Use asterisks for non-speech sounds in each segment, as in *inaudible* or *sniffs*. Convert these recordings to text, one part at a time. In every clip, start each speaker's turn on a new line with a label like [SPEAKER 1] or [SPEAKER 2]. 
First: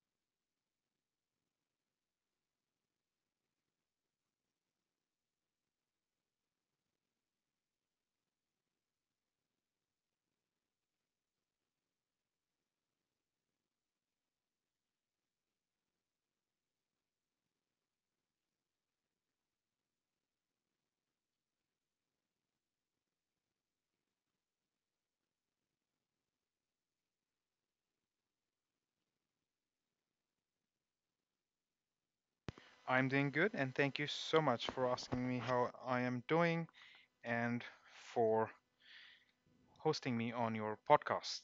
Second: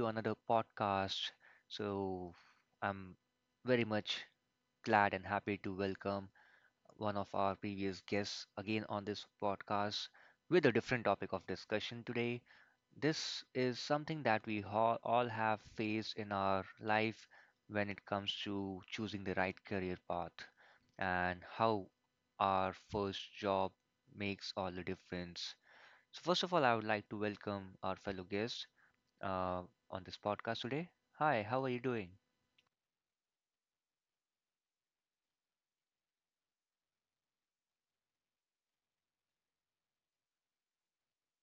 [SPEAKER 1] to another podcast. So, I'm very much glad and happy to welcome one of our previous guests again on this podcast with a different topic of discussion today. This is something that all have faced in our life when it comes to choosing the right career path and how our first job makes all the difference. So, first of all, I would like to welcome our fellow guest uh, on this podcast today. Hi, how are you doing?
[SPEAKER 2] I'm doing good, and thank you so much for asking me how I am doing and for hosting me on your podcast.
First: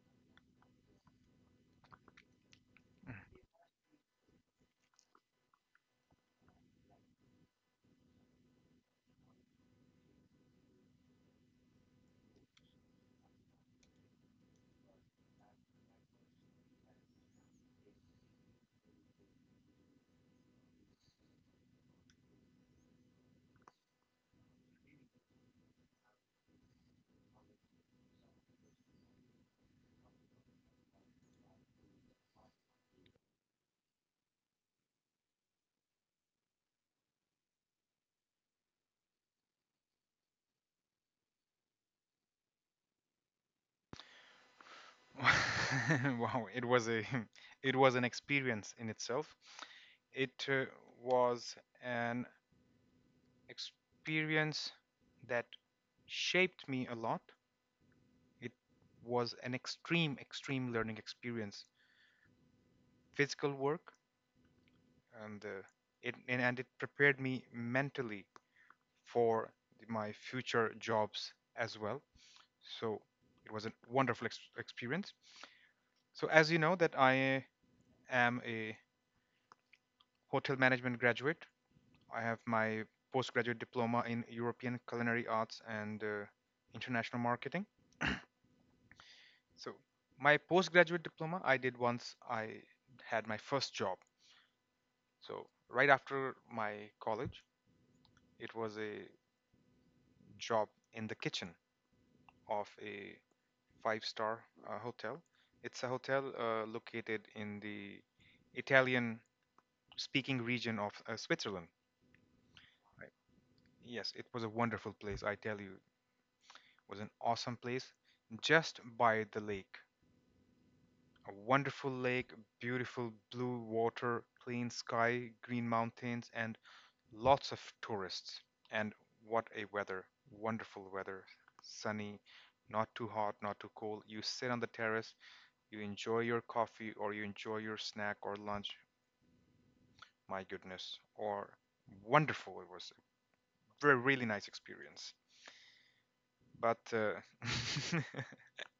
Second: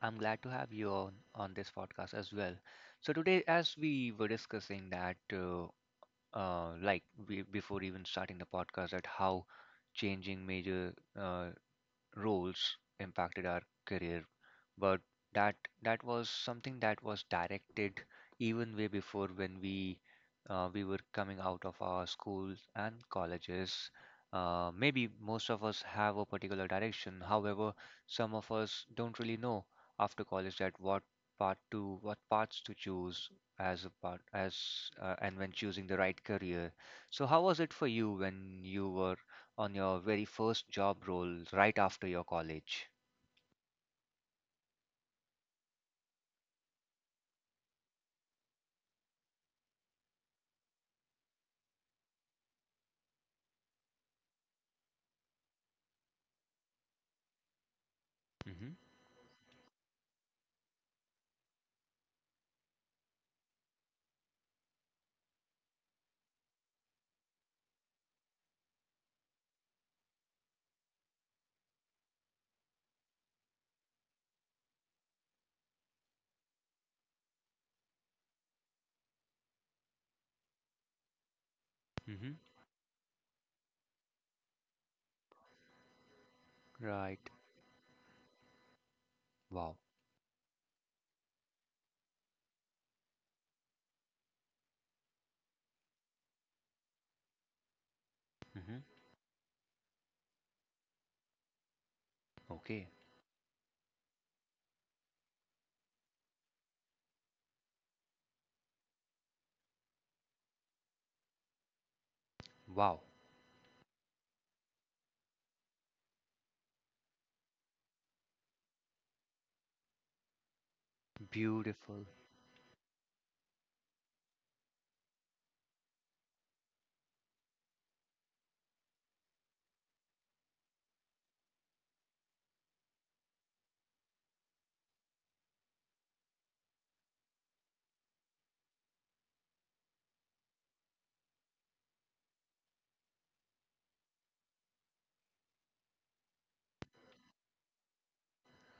[SPEAKER 1] I'm glad to have you on this podcast as well. So today, as we were discussing that, like before even starting the podcast, that how changing major uh, roles impacted our career, but that that was something that was directed even way before when we were coming out of our schools and colleges. Maybe most of us have a particular direction. However, some of us don't really know after college that what parts to choose as a part as and when choosing the right career. So how was it for you when you were on your very first job role right after your college?
[SPEAKER 2] *laughs* Wow, it was a *laughs* it was an experience in itself. It was an experience that shaped me a lot. It
[SPEAKER 1] Mm-hmm.
[SPEAKER 2] was an extreme learning experience, physical work, and uh, and it prepared me mentally for my future jobs as well. So it was a wonderful experience. So as you know that I am a hotel management graduate. I
[SPEAKER 1] Mm-hmm.
[SPEAKER 2] have my postgraduate diploma in European culinary arts and international
[SPEAKER 1] Right.
[SPEAKER 2] marketing. So
[SPEAKER 1] Wow.
[SPEAKER 2] my postgraduate diploma I did once I had my first job. So right after my college, it was
[SPEAKER 1] Mm-hmm.
[SPEAKER 2] a job in the kitchen of
[SPEAKER 1] Okay.
[SPEAKER 2] a five star hotel. It's a hotel located in the Italian speaking region of Switzerland.
[SPEAKER 1] Wow.
[SPEAKER 2] Right. Yes, it was a wonderful place. I tell you, it was an awesome place just by the lake. A wonderful
[SPEAKER 1] Beautiful.
[SPEAKER 2] lake, beautiful blue water, clean sky, green mountains, and lots of tourists. And what a weather! Wonderful weather. Sunny, not too hot, not too cold. You sit on the terrace, you enjoy your coffee or you enjoy your snack or lunch. My goodness, or wonderful. It was a really nice experience. But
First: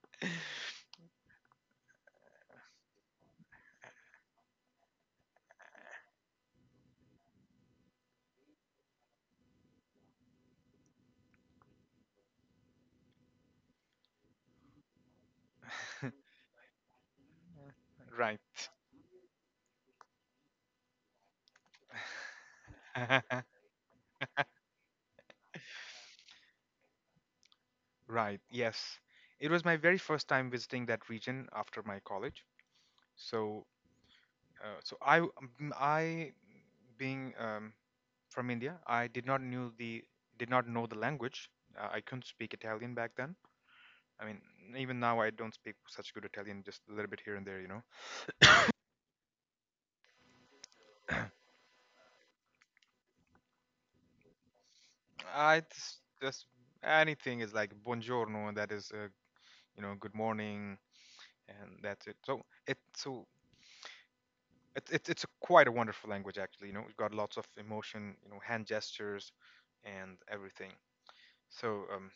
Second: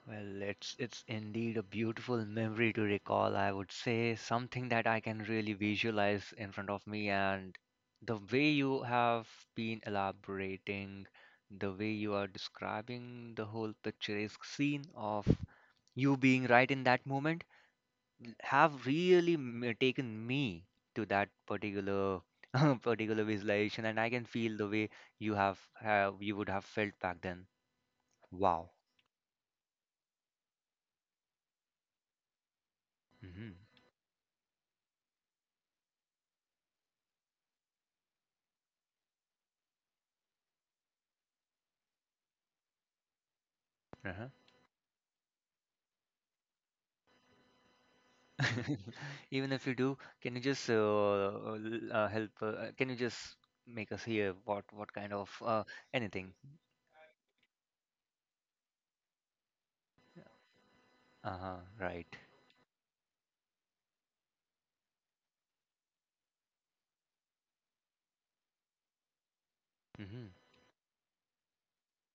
[SPEAKER 1] Well, it's indeed a beautiful memory to recall, I would say, something that I can really visualize in front of me, and the way you have been elaborating, the way you are describing the whole picturesque scene of you
[SPEAKER 2] *laughs*
[SPEAKER 1] being right in that moment
[SPEAKER 2] right.
[SPEAKER 1] have really taken me to that particular *laughs* particular
[SPEAKER 2] *laughs*
[SPEAKER 1] visualization, and I can feel the way you would have felt back then.
[SPEAKER 2] Right,
[SPEAKER 1] Wow.
[SPEAKER 2] yes. It was my very first time visiting that region after my college.
[SPEAKER 1] Hmm.
[SPEAKER 2] So, so I being from India, I did not know the language. I couldn't speak Italian back then. I
[SPEAKER 1] Uh-huh.
[SPEAKER 2] mean, even now I don't speak such good Italian, just a little bit here and there, you know.
[SPEAKER 1] *laughs* Even if you do, can you just help? Can you just make us hear what kind of anything?
[SPEAKER 2] Just anything is like buongiorno, and that is, you know, good morning,
[SPEAKER 1] Uh-huh.
[SPEAKER 2] and that's
[SPEAKER 1] Right.
[SPEAKER 2] it. So it, so it, it's a quite a wonderful language actually. You know, it's got lots of emotion, you know, hand gestures, and
[SPEAKER 1] Mm-hmm.
[SPEAKER 2] everything. So um,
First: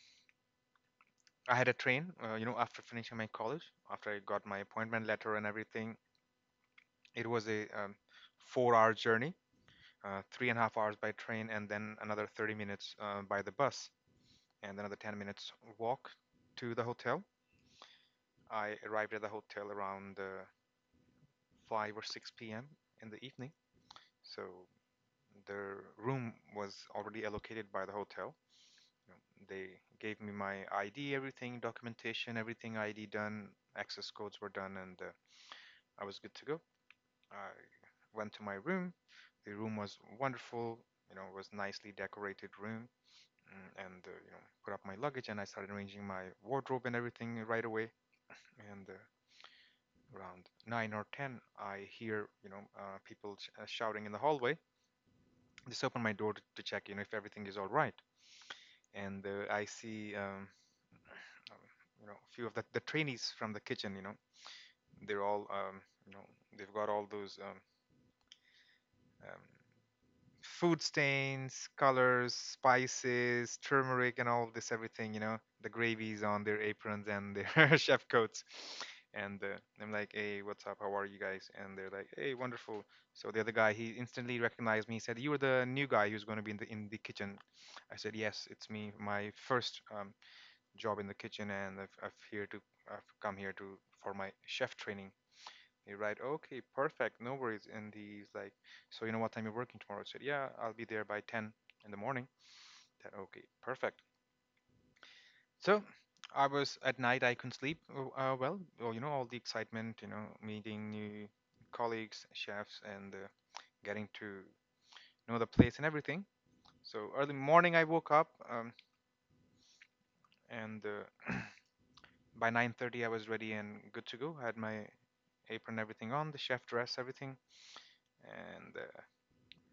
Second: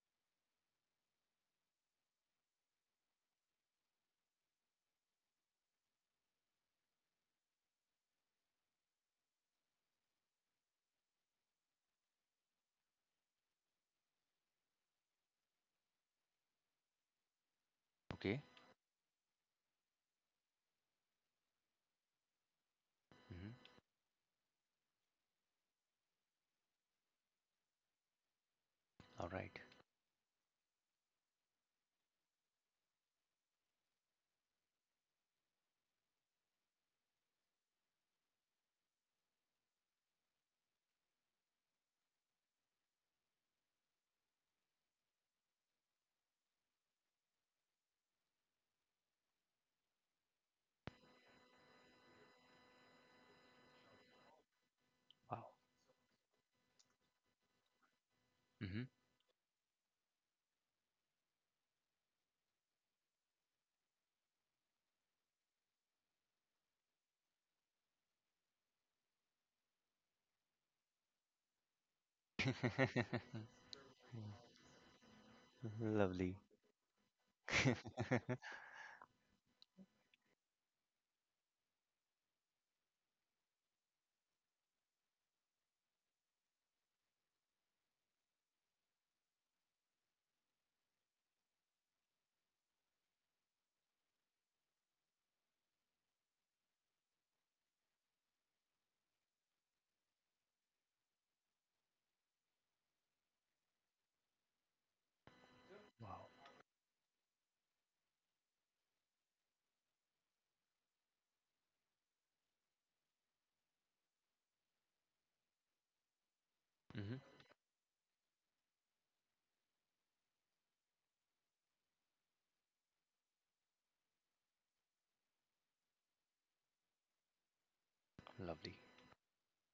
[SPEAKER 2] I had a train, you know, after finishing my college, after I got my appointment letter and everything. It was a four-hour journey, 3.5 hours by train, and then another 30 minutes by the bus, and another 10 minutes walk to the hotel.
[SPEAKER 1] Okay.
[SPEAKER 2] I arrived at the hotel around 5 or 6 p.m. in the evening.
[SPEAKER 1] Mm-hmm.
[SPEAKER 2] So the room was already allocated by the hotel. You know,
[SPEAKER 1] All right.
[SPEAKER 2] they gave me my ID, everything, documentation, everything ID done, access codes were done, and I was good to go. I went to my room. The room was wonderful, you know, it was nicely decorated room. Mm, And you know, put up my luggage, and I started arranging my wardrobe and everything right away. And around 9 or 10, I hear you know people shouting in the hallway.
[SPEAKER 1] Wow.
[SPEAKER 2] Just open my door to check, you know, if everything is all right.
[SPEAKER 1] Mm-hmm.
[SPEAKER 2] And I see, um, you know, a few of the trainees from the kitchen. You know, they're all, um, you know, they've got all those um, food stains, colors, spices, turmeric, and all this everything. You know, the
[SPEAKER 1] *laughs*
[SPEAKER 2] gravies
[SPEAKER 1] Lovely.
[SPEAKER 2] on their aprons and their *laughs* chef coats.
[SPEAKER 1] *laughs*
[SPEAKER 2] And I'm like, "Hey, what's up? How are you guys?" And they're like, "Hey, wonderful." So the other guy, he instantly recognized me. He said, "You were the new guy who's going to be in the kitchen." I said, "Yes, it's me. My first job in the kitchen, and I've come here to for my chef training." They write, okay, perfect, no worries. And he's like, so you know what time you're working tomorrow? I said, yeah, I'll be there by 10 in the morning. That okay, perfect. So
[SPEAKER 1] Wow.
[SPEAKER 2] I was at night. I couldn't sleep. Well, you know, all the excitement, you know, meeting new colleagues, chefs, and getting to know the place and everything. So
[SPEAKER 1] Mm-hmm.
[SPEAKER 2] early morning, I woke up, and *clears throat* by 9:30, I was ready and good to go. I had my apron, everything on, the chef dress, everything, and
[SPEAKER 1] Lovely.
[SPEAKER 2] uh,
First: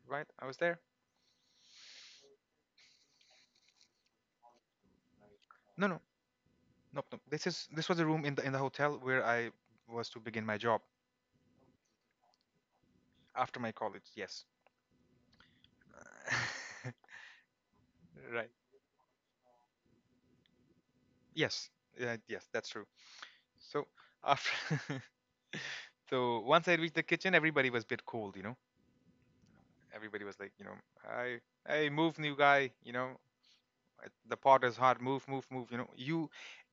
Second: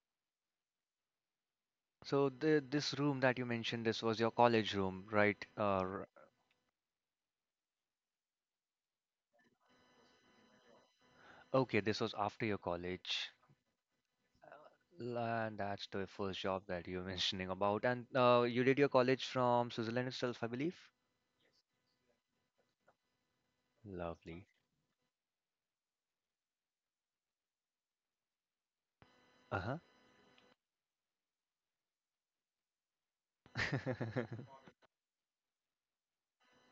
[SPEAKER 2] right, I was there.
[SPEAKER 1] So this room that you mentioned, this was your college room, right?
[SPEAKER 2] No, no. Nope, nope. This is this was a room in the hotel where I was to begin my job
[SPEAKER 1] Okay, this was after your college.
[SPEAKER 2] after my college. Yes.
[SPEAKER 1] And that's the first job that
[SPEAKER 2] *laughs*
[SPEAKER 1] you're *laughs* mentioning about. And
[SPEAKER 2] Right.
[SPEAKER 1] you did your college from Switzerland itself, I believe.
[SPEAKER 2] Yes. Yeah, yes, that's true. So
[SPEAKER 1] Lovely.
[SPEAKER 2] after *laughs* so once I reached the kitchen, everybody was a bit cold, you know.
[SPEAKER 1] Uh-huh.
[SPEAKER 2] Everybody was like, you know, I hey, move new guy, you know. The pot
[SPEAKER 1] *laughs*
[SPEAKER 2] is hot. Move, move, move. You know, you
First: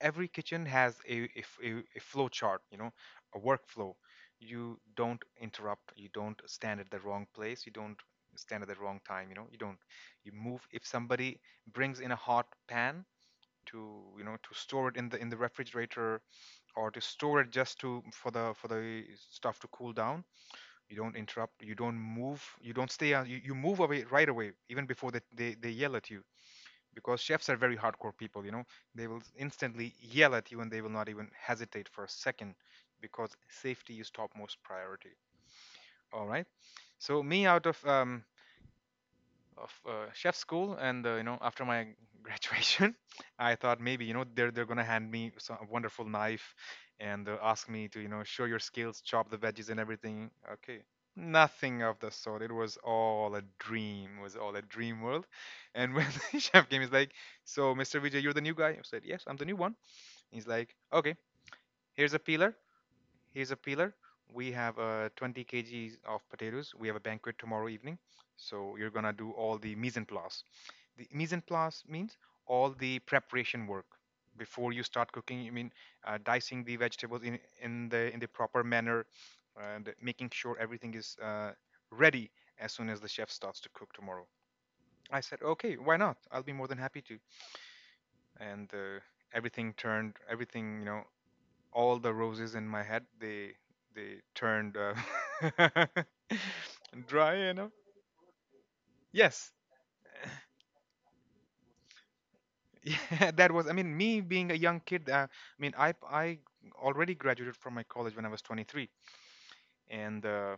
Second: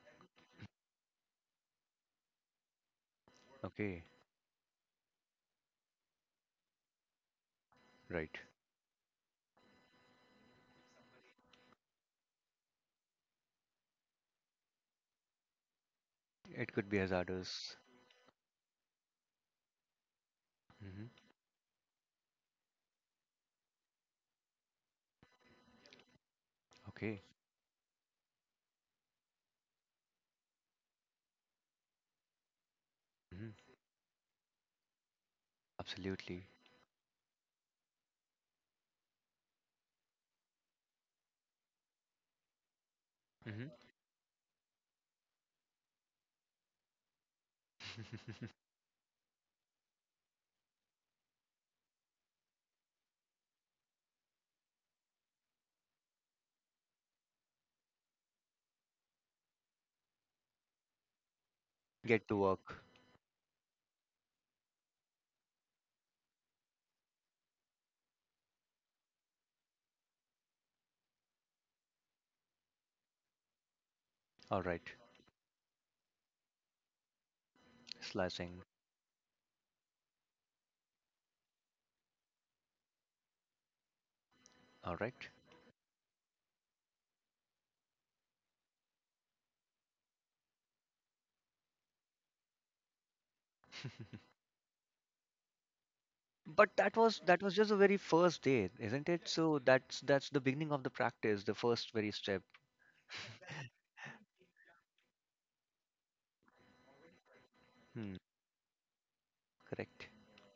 [SPEAKER 2] every kitchen has a, f- a, a flow chart. You know, a workflow.
[SPEAKER 1] Okay.
[SPEAKER 2] You don't interrupt. You don't stand at the wrong place. You don't
[SPEAKER 1] Right.
[SPEAKER 2] stand at the wrong time. You know, you don't. You move. If somebody brings in a hot pan to you know to store it in the refrigerator
[SPEAKER 1] It
[SPEAKER 2] or
[SPEAKER 1] could be
[SPEAKER 2] to store it just
[SPEAKER 1] hazardous.
[SPEAKER 2] to for the stuff to cool down, you
[SPEAKER 1] Hmm.
[SPEAKER 2] don't interrupt, you don't move, you don't stay on you move away right away even before they yell at you, because
[SPEAKER 1] Okay.
[SPEAKER 2] chefs are very hardcore people, you know, they will instantly yell at you and they will not even hesitate for a second, because
[SPEAKER 1] Hmm.
[SPEAKER 2] safety is topmost priority. All right.
[SPEAKER 1] Absolutely.
[SPEAKER 2] So me out of chef school and you know after my *laughs* graduation I
[SPEAKER 1] Hmm.
[SPEAKER 2] thought maybe you know they're gonna hand me a wonderful knife and ask me to you know show
[SPEAKER 1] *laughs*
[SPEAKER 2] your skills, chop the veggies and everything, okay, nothing of the sort. It was all a dream, it was all a dream world. And when *laughs* the chef came he's like, so Mr. Vijay, you're the new guy. I said, yes, I'm the new one. He's like, okay, here's a
[SPEAKER 1] Get to
[SPEAKER 2] peeler.
[SPEAKER 1] work.
[SPEAKER 2] Here's a peeler. We have 20 kgs of potatoes. We have a banquet tomorrow evening. So you're going to do all the mise en place. The mise en place means all the preparation work
[SPEAKER 1] All
[SPEAKER 2] before you
[SPEAKER 1] right.
[SPEAKER 2] start cooking. I mean, dicing the vegetables in the proper
[SPEAKER 1] Slashing.
[SPEAKER 2] manner and making sure everything is ready as soon as the chef starts to cook tomorrow.
[SPEAKER 1] All
[SPEAKER 2] I
[SPEAKER 1] right.
[SPEAKER 2] said, okay, why not? I'll be more than happy to. And everything turned, everything, you know, all the roses in my head, they
[SPEAKER 1] *laughs*
[SPEAKER 2] turned
[SPEAKER 1] But that
[SPEAKER 2] *laughs*
[SPEAKER 1] was
[SPEAKER 2] dry
[SPEAKER 1] that was
[SPEAKER 2] and
[SPEAKER 1] just the very first day, isn't it?
[SPEAKER 2] yes,
[SPEAKER 1] So that's the beginning of the practice, the first very step.
[SPEAKER 2] *laughs* yeah, that was I mean, me being a young kid, I mean, I already graduated from my college
[SPEAKER 1] Hmm,
[SPEAKER 2] when I was 23,
[SPEAKER 1] correct.
[SPEAKER 2] and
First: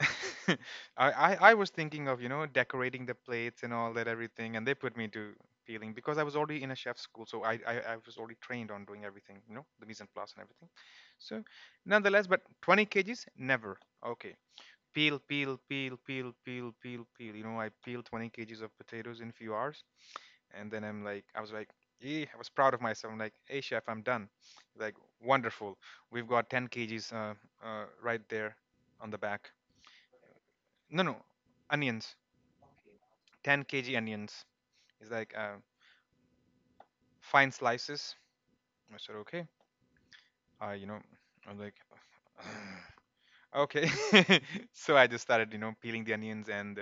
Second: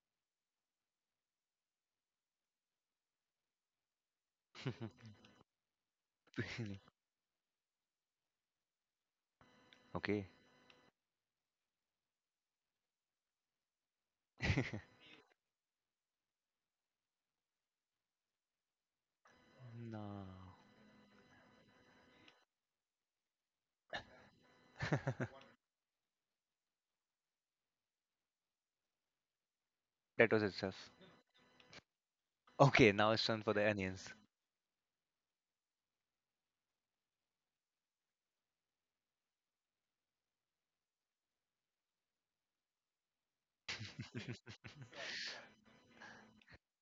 [SPEAKER 2] *laughs* I was thinking of you know decorating the plates and all that everything, and they put me
[SPEAKER 1] *laughs*
[SPEAKER 2] to peeling, because I was already in a chef's school, so I was already trained on doing everything, you know, the mise en
[SPEAKER 1] Okay.
[SPEAKER 2] place and everything. So nonetheless, but 20 kgs, never, okay,
[SPEAKER 1] *laughs*
[SPEAKER 2] peel, peel, peel, peel, peel, peel, peel. You know, I peeled 20 kgs of potatoes in a few hours.
[SPEAKER 1] No.
[SPEAKER 2] And then I was like, yeah, I was proud of myself. I'm like, hey, chef, I'm done. He's like,
[SPEAKER 1] *laughs*
[SPEAKER 2] wonderful. We've got 10 kgs right there on the back.
[SPEAKER 1] That was itself.
[SPEAKER 2] No, no, onions.
[SPEAKER 1] Okay, now it's time for the
[SPEAKER 2] 10 kg
[SPEAKER 1] onions.
[SPEAKER 2] onions. It's like fine slices. I said, okay. You know, I'm like, *sighs* *clears throat* okay. *laughs* So I just
[SPEAKER 1] *laughs*
[SPEAKER 2] started, you know, peeling the onions.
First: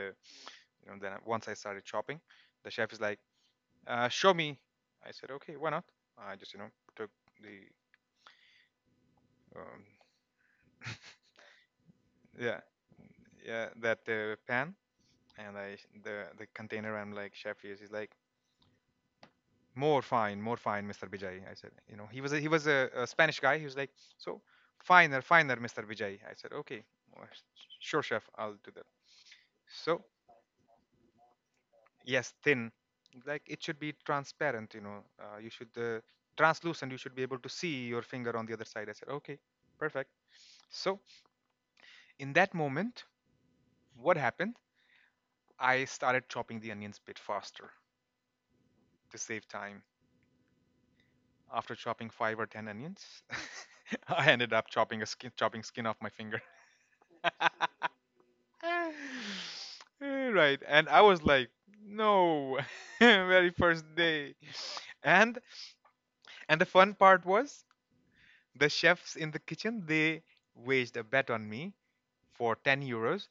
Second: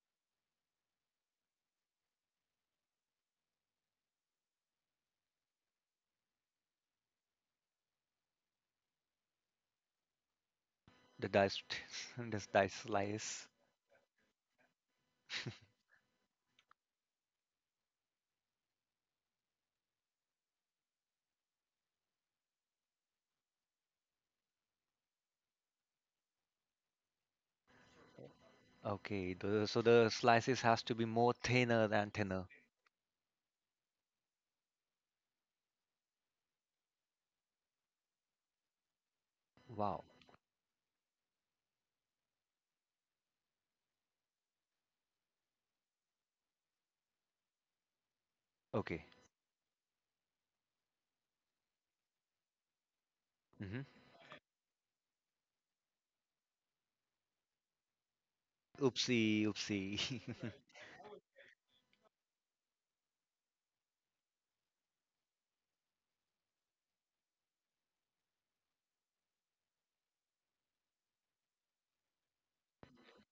[SPEAKER 2] You know, then once I started chopping, the chef is like, show me. I said, okay, why not? I just, you know, took the, um,
[SPEAKER 1] The diced, *laughs*
[SPEAKER 2] *laughs*
[SPEAKER 1] this
[SPEAKER 2] yeah,
[SPEAKER 1] diced slice.
[SPEAKER 2] yeah, that pan and
[SPEAKER 1] *laughs*
[SPEAKER 2] I the container. I'm like, chef, he's like, more fine, Mr. Vijay. I said, you know, he was a Spanish guy. He was like, so finer, finer, Mr. Vijay. I said, okay, well, sure, chef, I'll do that.
[SPEAKER 1] Okay, so
[SPEAKER 2] So
[SPEAKER 1] the slices has to be more thinner than
[SPEAKER 2] yes,
[SPEAKER 1] thinner.
[SPEAKER 2] thin, like it should be transparent. You know, you should translucent. You should be able to see your finger on the other side. I said, okay,
[SPEAKER 1] Wow.
[SPEAKER 2] perfect. So in that moment, what happened? I started chopping the onions a bit faster
[SPEAKER 1] Okay.
[SPEAKER 2] to save time. After chopping 5 or 10 onions,
[SPEAKER 1] Mm-hmm.
[SPEAKER 2] *laughs* I ended up chopping a skin, chopping skin off my finger. *laughs*
[SPEAKER 1] Oopsie, oopsie.
[SPEAKER 2] Right,
[SPEAKER 1] *laughs*
[SPEAKER 2] and I was like, no, *laughs* very first day. And and the fun part was the chefs in the kitchen they waged a bet on me for €10,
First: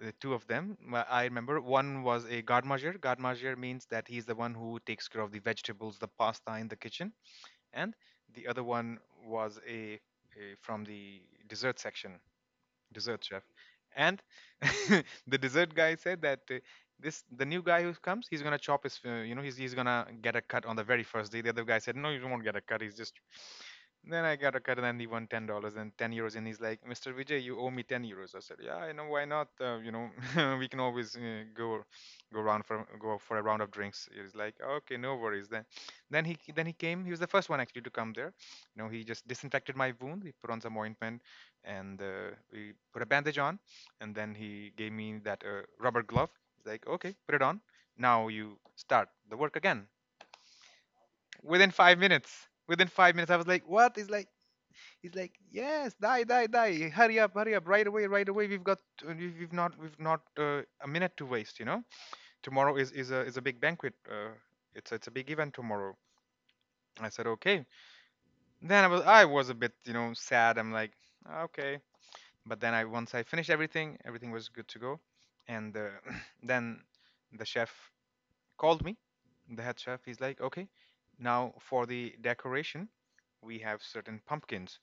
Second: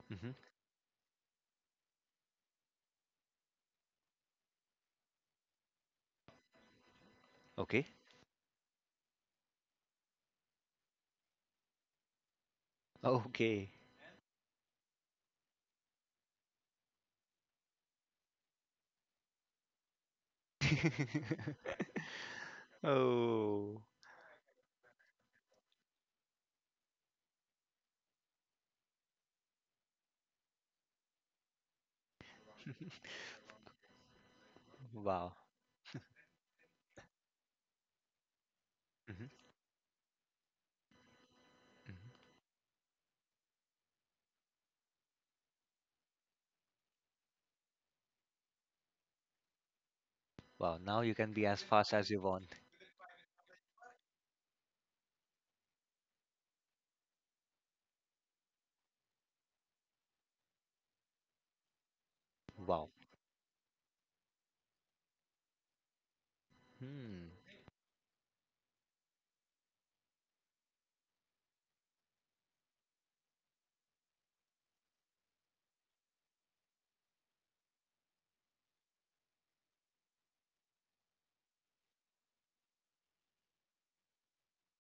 [SPEAKER 2] the
[SPEAKER 1] Mm-hmm.
[SPEAKER 2] two of them. Well, I remember one was a gardener. Means that he's the one who takes care of the vegetables, the pasta in the kitchen.
[SPEAKER 1] Okay.
[SPEAKER 2] And the other one was a from the dessert section, dessert chef.
[SPEAKER 1] Okay.
[SPEAKER 2] And *laughs* the dessert guy said that this the new guy who comes, he's gonna chop his he's gonna get a cut on the very first day. The other guy said,
[SPEAKER 1] *laughs*
[SPEAKER 2] no, you won't get a cut, he's just—
[SPEAKER 1] Oh.
[SPEAKER 2] *sniffs* Then I got a cut, and then he won $10 and €10, and he's like, "Mr. Vijay, you owe me €10." I said, "Yeah, I know, why not? *laughs* We can always go go for a
[SPEAKER 1] *laughs*
[SPEAKER 2] round of drinks." He's like, "Okay, no
[SPEAKER 1] Wow.
[SPEAKER 2] worries then." Then he— came. He was the first one actually to come there, you know. He just
[SPEAKER 1] Hmm.
[SPEAKER 2] disinfected my wound, he put on some ointment, and
[SPEAKER 1] Hmm.
[SPEAKER 2] we put a bandage on. And then he gave me that rubber glove. He's like, "Okay, put it on, now you start the work again."
[SPEAKER 1] Wow. Now you can be as
[SPEAKER 2] within
[SPEAKER 1] fast
[SPEAKER 2] five
[SPEAKER 1] as you
[SPEAKER 2] minutes
[SPEAKER 1] want.
[SPEAKER 2] within 5 minutes I was like, what? He's like "Yes, die, die, die, hurry up, hurry up, right away, right away, we've got we've not a minute to waste, you know. Tomorrow
[SPEAKER 1] Wow.
[SPEAKER 2] is a big banquet, it's— a big event tomorrow." I said,
[SPEAKER 1] Hmm.
[SPEAKER 2] okay. Then I was— I was a bit, you know, sad. I'm like, okay. But then, I once I finished everything, everything was good to go. And *clears throat* then the chef called me, the head chef. He's like, "Okay, now for the decoration, we have certain pumpkins.